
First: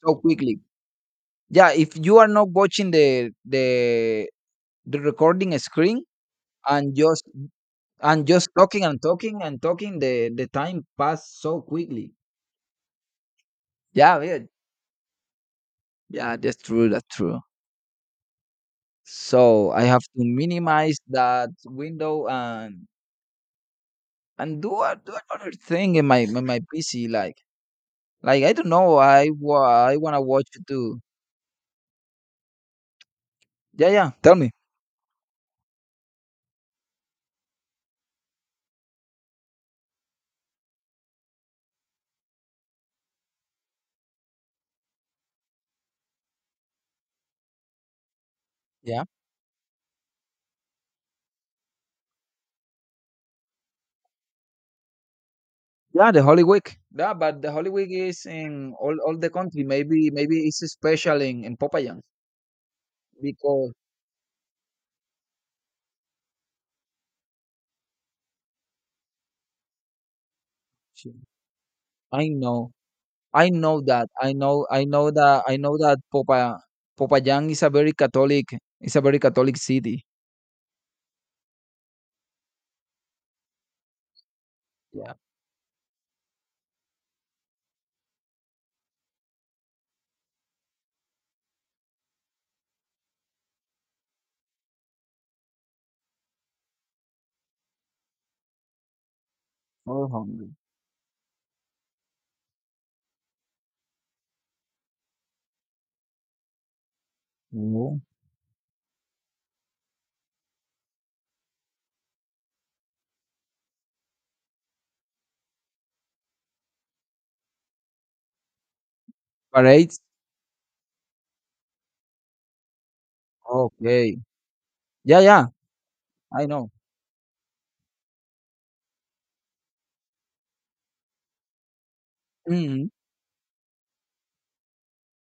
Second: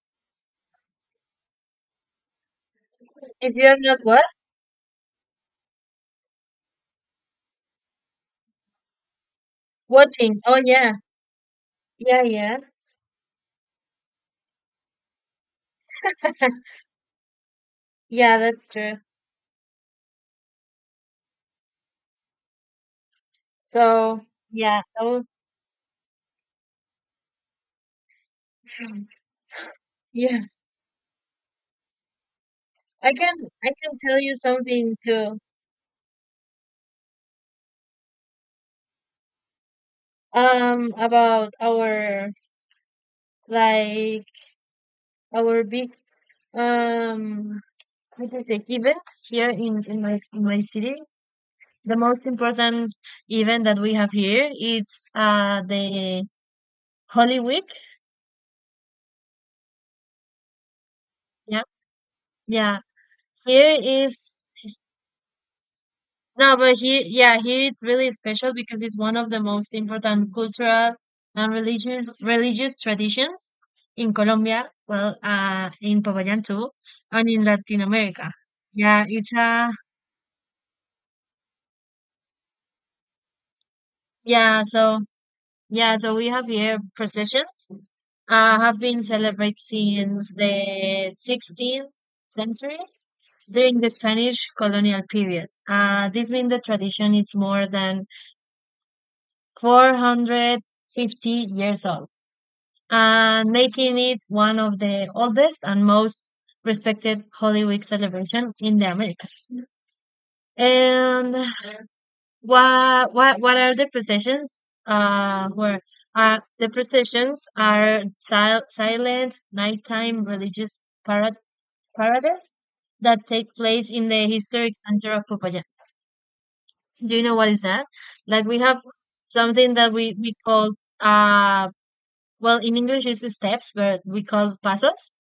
[SPEAKER 1] so quickly. Yeah, if you are not watching the,
[SPEAKER 2] if you're not what
[SPEAKER 1] the recording screen, and just, talking and talking and talking,
[SPEAKER 2] watching?
[SPEAKER 1] the
[SPEAKER 2] Oh
[SPEAKER 1] time
[SPEAKER 2] yeah,
[SPEAKER 1] pass so quickly.
[SPEAKER 2] yeah, yeah,
[SPEAKER 1] Yeah, yeah, yeah. That's true. That's true.
[SPEAKER 2] yeah. That's true.
[SPEAKER 1] So I have to minimize that window, and
[SPEAKER 2] So yeah,
[SPEAKER 1] do, do
[SPEAKER 2] oh
[SPEAKER 1] another thing in my, PC, like... I don't know, I wanna
[SPEAKER 2] yeah.
[SPEAKER 1] watch it too.
[SPEAKER 2] I can I
[SPEAKER 1] Yeah,
[SPEAKER 2] can
[SPEAKER 1] yeah,
[SPEAKER 2] tell you
[SPEAKER 1] tell me.
[SPEAKER 2] something too. About our like our big um what do you say event
[SPEAKER 1] Yeah.
[SPEAKER 2] here in my city. The most important event that we have here is
[SPEAKER 1] Yeah, the
[SPEAKER 2] the
[SPEAKER 1] Holy Week. Yeah,
[SPEAKER 2] Holy
[SPEAKER 1] but the
[SPEAKER 2] Week.
[SPEAKER 1] Holy Week is in all, the country. Maybe, it's special in,
[SPEAKER 2] Yeah.
[SPEAKER 1] Popayán,
[SPEAKER 2] Yeah.
[SPEAKER 1] because
[SPEAKER 2] Here is no, but here yeah, here it's really special because it's one of the most important cultural and religious
[SPEAKER 1] I know,
[SPEAKER 2] religious traditions
[SPEAKER 1] I know that,
[SPEAKER 2] in Colombia, well,
[SPEAKER 1] I know that
[SPEAKER 2] in Popayán too, and in
[SPEAKER 1] Popayán is a
[SPEAKER 2] Latin
[SPEAKER 1] very
[SPEAKER 2] America.
[SPEAKER 1] Catholic, it's a
[SPEAKER 2] Yeah,
[SPEAKER 1] very
[SPEAKER 2] it's
[SPEAKER 1] Catholic
[SPEAKER 2] a
[SPEAKER 1] city.
[SPEAKER 2] yeah, so
[SPEAKER 1] Yeah.
[SPEAKER 2] yeah, so we have here processions have been celebrated since the 16th century during the Spanish colonial period. This means the tradition is more than
[SPEAKER 1] Oh, hungry.
[SPEAKER 2] 450 years old, and making it one of the oldest and most respected Holy Week
[SPEAKER 1] Mhm.
[SPEAKER 2] celebration in the Americas. And what are the processions? Where The processions are silent
[SPEAKER 1] Parades?
[SPEAKER 2] nighttime religious parad- parades that take place in
[SPEAKER 1] Okay.
[SPEAKER 2] the historic center
[SPEAKER 1] Yeah,
[SPEAKER 2] of
[SPEAKER 1] yeah,
[SPEAKER 2] Popayán.
[SPEAKER 1] I know.
[SPEAKER 2] Do you know what is that? Like we have something that we call uh well in
[SPEAKER 1] Mhm.
[SPEAKER 2] English it's steps, but we call pasos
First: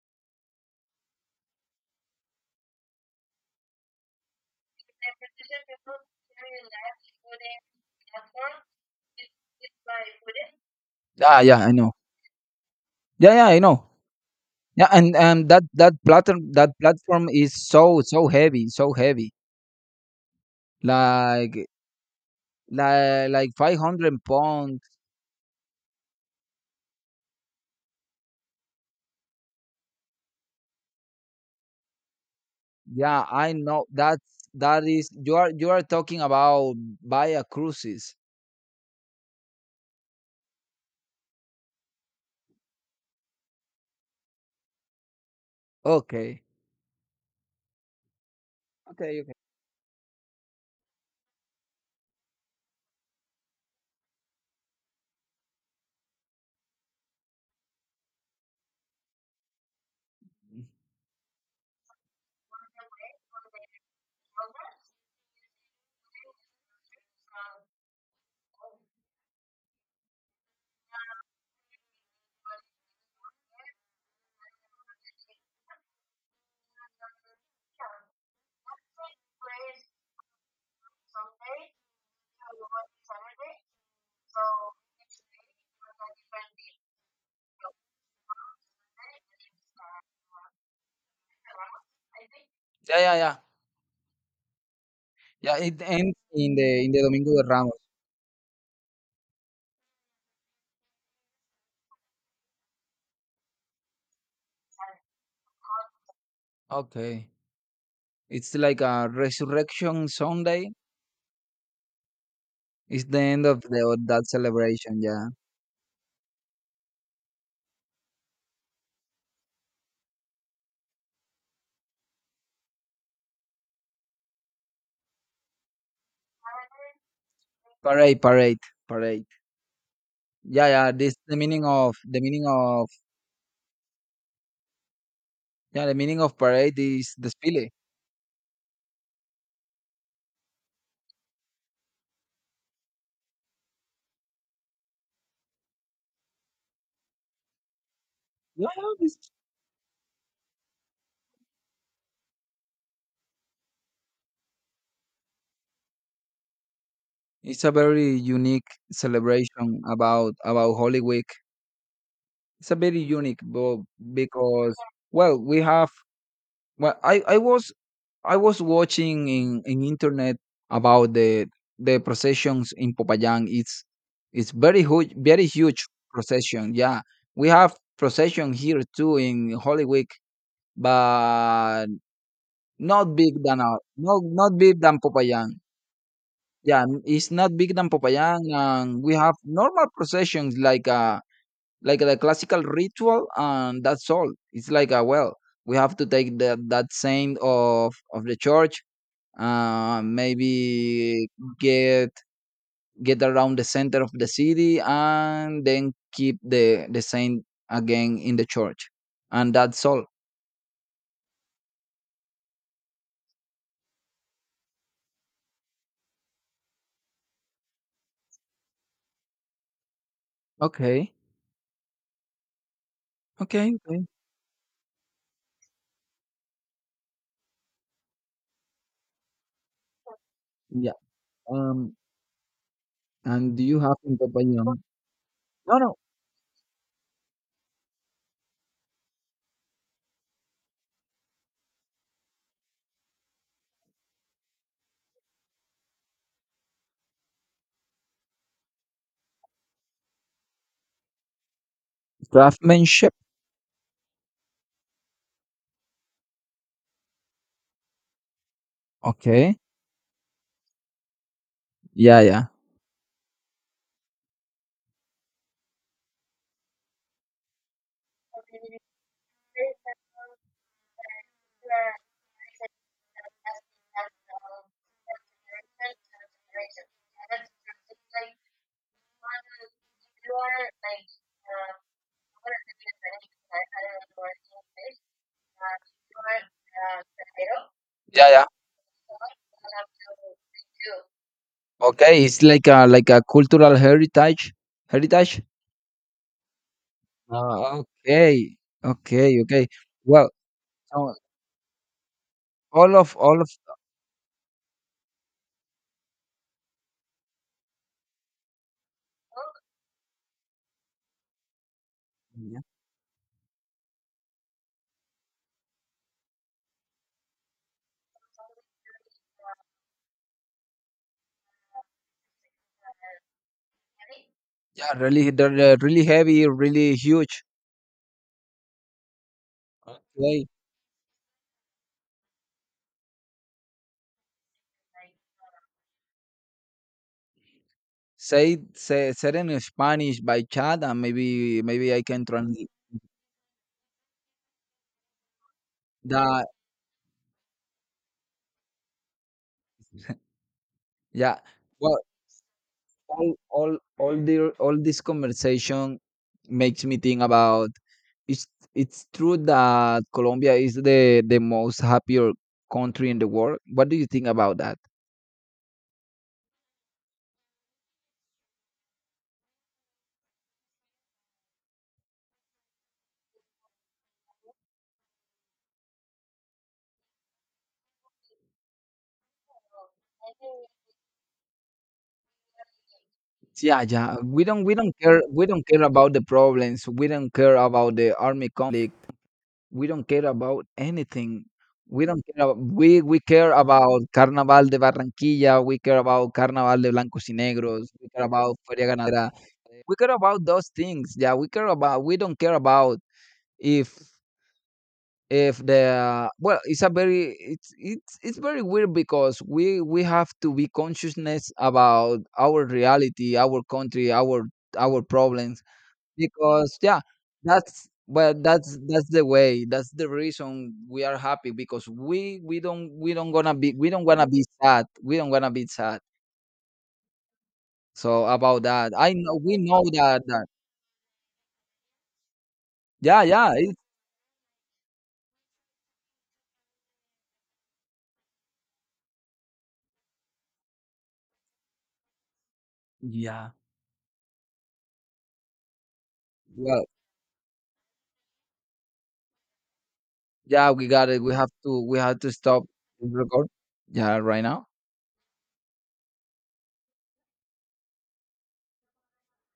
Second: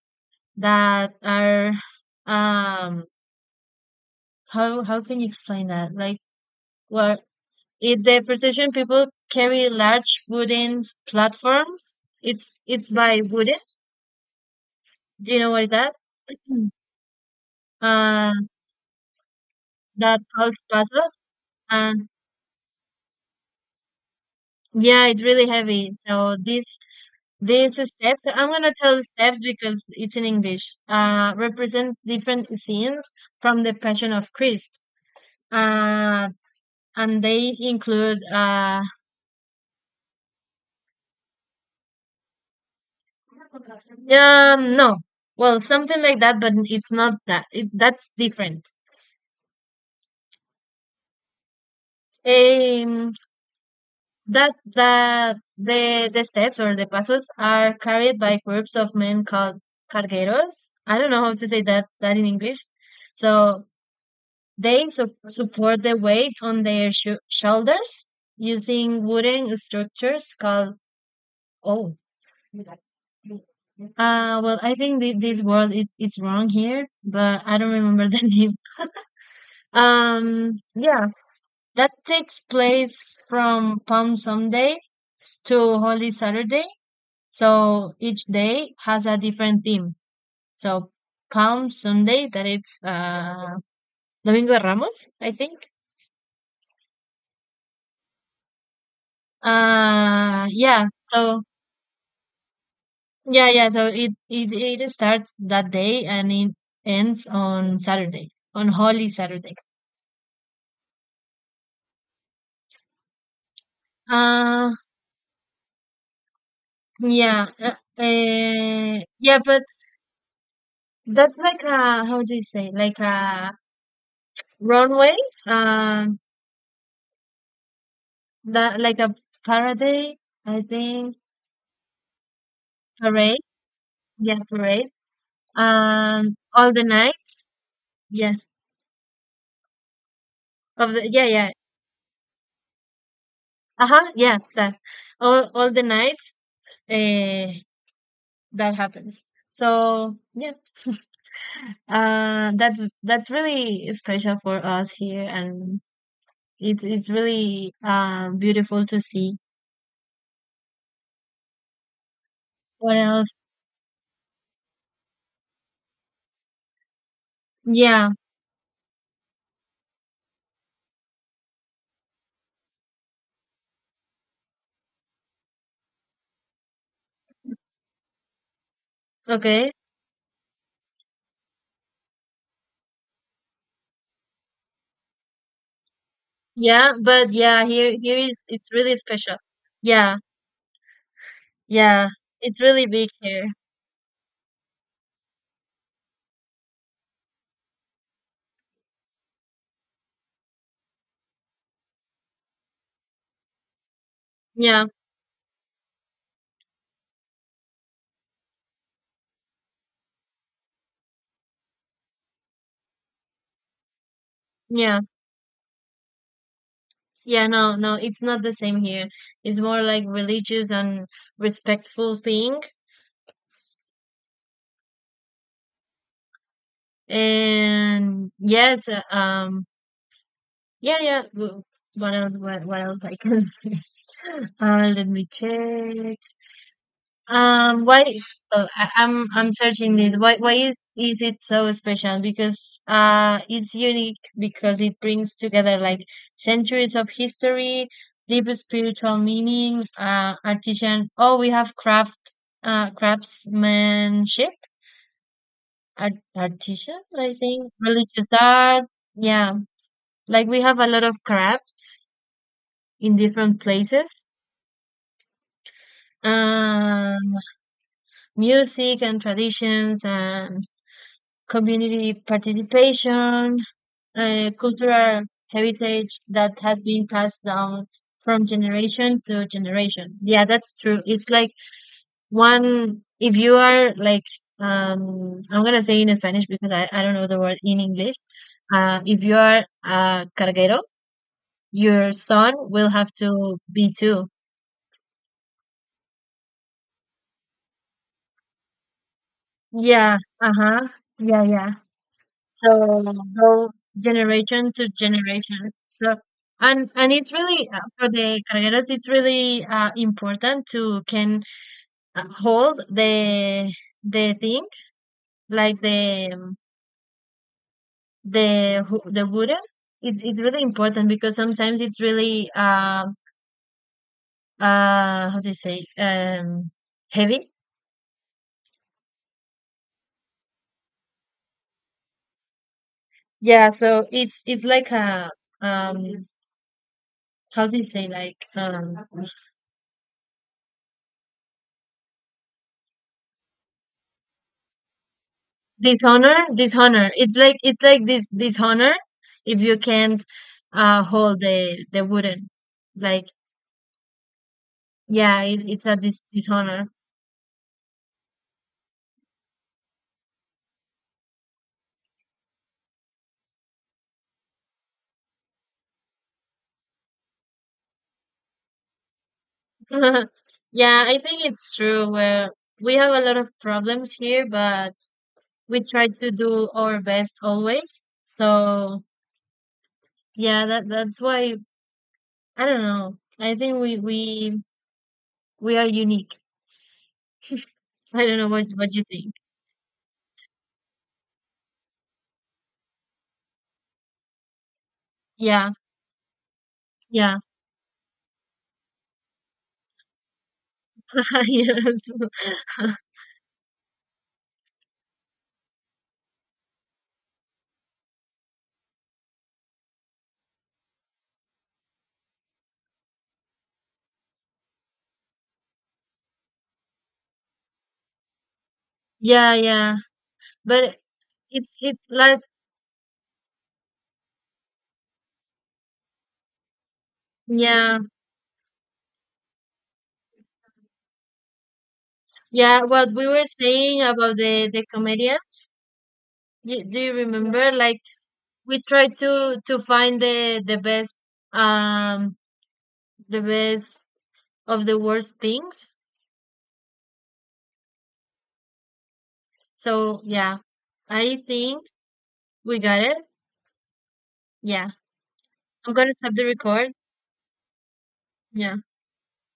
[SPEAKER 2] that are um how can you explain that? Like well if the precision people carry large wooden
[SPEAKER 1] Yeah, yeah, I
[SPEAKER 2] platforms,
[SPEAKER 1] know.
[SPEAKER 2] it's by
[SPEAKER 1] Yeah, yeah, I
[SPEAKER 2] wooden.
[SPEAKER 1] know. Yeah, and
[SPEAKER 2] Do you know what is
[SPEAKER 1] that
[SPEAKER 2] that?
[SPEAKER 1] platform,
[SPEAKER 2] Mm.
[SPEAKER 1] is so,
[SPEAKER 2] Uh,
[SPEAKER 1] so heavy,
[SPEAKER 2] that calls pasos
[SPEAKER 1] like,
[SPEAKER 2] and
[SPEAKER 1] 500 pounds.
[SPEAKER 2] yeah, it's really heavy. So this, these steps, I'm gonna tell the steps because it's in English, represent different scenes
[SPEAKER 1] Yeah, I
[SPEAKER 2] from the
[SPEAKER 1] know
[SPEAKER 2] Passion
[SPEAKER 1] that,
[SPEAKER 2] of Christ.
[SPEAKER 1] is... you are talking
[SPEAKER 2] Uh,
[SPEAKER 1] about
[SPEAKER 2] and
[SPEAKER 1] via
[SPEAKER 2] they
[SPEAKER 1] cruises.
[SPEAKER 2] include, no, well, something like that,
[SPEAKER 1] Okay,
[SPEAKER 2] but it's not that. It, that's different.
[SPEAKER 1] okay, okay.
[SPEAKER 2] Um, that that the steps or the pasos are carried by groups of men called cargueros. I don't know how to say that in English. So they support the weight on their shoulders using wooden structures called oh well I think this word it's wrong here but I don't remember the name yeah that takes place from Palm Sunday to Holy Saturday so each day has a different theme so Palm Sunday that it's
[SPEAKER 1] Yeah, yeah, yeah,
[SPEAKER 2] Domingo de Ramos I think
[SPEAKER 1] yeah. It ends in the, Domingo de Ramos.
[SPEAKER 2] yeah so yeah, yeah. So it starts that day and it ends
[SPEAKER 1] Okay,
[SPEAKER 2] on Saturday,
[SPEAKER 1] it's
[SPEAKER 2] on
[SPEAKER 1] like
[SPEAKER 2] Holy
[SPEAKER 1] a
[SPEAKER 2] Saturday.
[SPEAKER 1] Resurrection Sunday. It's the end of the of that
[SPEAKER 2] Uh,
[SPEAKER 1] celebration. Yeah,
[SPEAKER 2] yeah, yeah. But that's like a how do you say like a runway? Um,
[SPEAKER 1] parade, parade,
[SPEAKER 2] that like a
[SPEAKER 1] parade.
[SPEAKER 2] parade, I
[SPEAKER 1] Yeah, yeah. This
[SPEAKER 2] think
[SPEAKER 1] the meaning of,
[SPEAKER 2] parade. Yeah, parade.
[SPEAKER 1] yeah, the meaning of
[SPEAKER 2] All
[SPEAKER 1] parade
[SPEAKER 2] the
[SPEAKER 1] is
[SPEAKER 2] night.
[SPEAKER 1] desfile.
[SPEAKER 2] Yeah, of the yeah, yeah. Uh huh. Yeah, that all the nights. Eh,
[SPEAKER 1] Yeah,
[SPEAKER 2] that
[SPEAKER 1] yeah, this.
[SPEAKER 2] happens. So yeah. That that's really special for us here, and it's
[SPEAKER 1] It's a
[SPEAKER 2] really
[SPEAKER 1] very unique
[SPEAKER 2] beautiful to see.
[SPEAKER 1] celebration about, Holy Week. It's a
[SPEAKER 2] What
[SPEAKER 1] very
[SPEAKER 2] else?
[SPEAKER 1] unique, because, well, well, I I was
[SPEAKER 2] Yeah.
[SPEAKER 1] I was watching in, internet, about the processions in Popayán. It's very huge procession. Yeah, we have procession here too in
[SPEAKER 2] Okay.
[SPEAKER 1] Holy Week, but not big than our, not big than Popayán. Yeah,
[SPEAKER 2] Yeah,
[SPEAKER 1] mm, it's
[SPEAKER 2] but
[SPEAKER 1] not
[SPEAKER 2] yeah,
[SPEAKER 1] big than
[SPEAKER 2] here here
[SPEAKER 1] Popayán,
[SPEAKER 2] is it's really
[SPEAKER 1] and we have
[SPEAKER 2] special.
[SPEAKER 1] normal
[SPEAKER 2] Yeah,
[SPEAKER 1] processions, like, like
[SPEAKER 2] yeah,
[SPEAKER 1] the
[SPEAKER 2] it's
[SPEAKER 1] classical
[SPEAKER 2] really big
[SPEAKER 1] ritual,
[SPEAKER 2] here.
[SPEAKER 1] and that's all. It's like a... well, we have to take the, that saint of, the church, maybe, get get around the center of the city,
[SPEAKER 2] Yeah,
[SPEAKER 1] and then keep the saint again in the church, and that's all.
[SPEAKER 2] yeah, yeah. No, no, it's not the same here. It's more like religious and
[SPEAKER 1] Okay.
[SPEAKER 2] respectful thing.
[SPEAKER 1] Okay. Okay.
[SPEAKER 2] And yes, yeah,
[SPEAKER 1] Yeah.
[SPEAKER 2] yeah.
[SPEAKER 1] Um.
[SPEAKER 2] What else? What else I can
[SPEAKER 1] And do
[SPEAKER 2] say?
[SPEAKER 1] you have in Popayán?
[SPEAKER 2] Let me
[SPEAKER 1] No, no.
[SPEAKER 2] check. Why? Oh, I'm searching this. Why is it so special? Because it's unique because it brings together like centuries of history, deep spiritual meaning, artisan. Oh, we have craft,
[SPEAKER 1] Craftsmanship.
[SPEAKER 2] craftsmanship, art, artisan. I think religious art. Yeah,
[SPEAKER 1] Okay.
[SPEAKER 2] like we have a lot of crafts
[SPEAKER 1] Yeah, yeah.
[SPEAKER 2] in different places um, music and traditions and community participation, cultural heritage that has been passed down from generation to generation. Yeah, that's true. It's like one, if you are like, I'm gonna say in Spanish because I don't know the word in English.
[SPEAKER 1] Yeah, yeah.
[SPEAKER 2] If you are a carguero, your
[SPEAKER 1] Okay, it's
[SPEAKER 2] son
[SPEAKER 1] like a,
[SPEAKER 2] will have to
[SPEAKER 1] cultural
[SPEAKER 2] be too.
[SPEAKER 1] heritage. Heritage. Uh, okay, okay, okay.
[SPEAKER 2] Yeah,
[SPEAKER 1] Well,
[SPEAKER 2] uh-huh.
[SPEAKER 1] so
[SPEAKER 2] Yeah, yeah.
[SPEAKER 1] all
[SPEAKER 2] So
[SPEAKER 1] of,
[SPEAKER 2] go generation to generation. So and it's really for the carreras. It's really important to can
[SPEAKER 1] yeah,
[SPEAKER 2] hold the thing like the the wooden. It, it's really important because sometimes it's really
[SPEAKER 1] yeah, really,
[SPEAKER 2] how do you
[SPEAKER 1] they're,
[SPEAKER 2] say
[SPEAKER 1] really heavy, really huge.
[SPEAKER 2] heavy.
[SPEAKER 1] Okay,
[SPEAKER 2] Yeah. So it's like a um how do you say like
[SPEAKER 1] say say said in Spanish by chat, and maybe I can translate
[SPEAKER 2] dishonor,
[SPEAKER 1] that.
[SPEAKER 2] dishonor. It's like this dishonor if you can't
[SPEAKER 1] Yeah.
[SPEAKER 2] hold
[SPEAKER 1] Well,
[SPEAKER 2] the wooden. Like
[SPEAKER 1] all this
[SPEAKER 2] yeah, it, it's a
[SPEAKER 1] conversation makes
[SPEAKER 2] dishonor.
[SPEAKER 1] me think about, it's it's true that Colombia is the most happier country in the world. What do you think about that?
[SPEAKER 2] Yeah, I think it's true where we have a lot of problems here, but we try to do our best always. So yeah, that that's why I don't know. I think
[SPEAKER 1] Yeah,
[SPEAKER 2] we
[SPEAKER 1] yeah.
[SPEAKER 2] we
[SPEAKER 1] We don't
[SPEAKER 2] we
[SPEAKER 1] care
[SPEAKER 2] are
[SPEAKER 1] about the
[SPEAKER 2] unique.
[SPEAKER 1] problems. We don't care about the
[SPEAKER 2] I don't know
[SPEAKER 1] army
[SPEAKER 2] what
[SPEAKER 1] conflict.
[SPEAKER 2] you think.
[SPEAKER 1] We don't care about anything. We don't care about, we care about Carnaval de Barranquilla,
[SPEAKER 2] Yeah,
[SPEAKER 1] we care about Carnaval de Blancos y
[SPEAKER 2] yeah,
[SPEAKER 1] Negros, we care about Feria Ganadera. We care about those things. Yeah, we care
[SPEAKER 2] yes.
[SPEAKER 1] about. We don't care about if, the... well. It's a very, it's very weird, because we have to be consciousness about our reality, our country, our, problems. Because yeah, that's the
[SPEAKER 2] Yeah,
[SPEAKER 1] way that's
[SPEAKER 2] yeah.
[SPEAKER 1] the reason
[SPEAKER 2] But
[SPEAKER 1] we are happy,
[SPEAKER 2] It's
[SPEAKER 1] because
[SPEAKER 2] it's like
[SPEAKER 1] we don't wanna be sad,
[SPEAKER 2] yeah
[SPEAKER 1] so about that, I know we know that, that.
[SPEAKER 2] yeah what
[SPEAKER 1] Yeah,
[SPEAKER 2] we were
[SPEAKER 1] yeah, it's,
[SPEAKER 2] saying about the comedians. You, do you remember? Like we try to find um the
[SPEAKER 1] yeah,
[SPEAKER 2] best of the worst things.
[SPEAKER 1] well...
[SPEAKER 2] So yeah,
[SPEAKER 1] Yeah, we got it.
[SPEAKER 2] I think
[SPEAKER 1] We have to stop
[SPEAKER 2] we got
[SPEAKER 1] this
[SPEAKER 2] it.
[SPEAKER 1] record. Yeah, right now.
[SPEAKER 2] Yeah, I'm gonna stop the record. Yeah.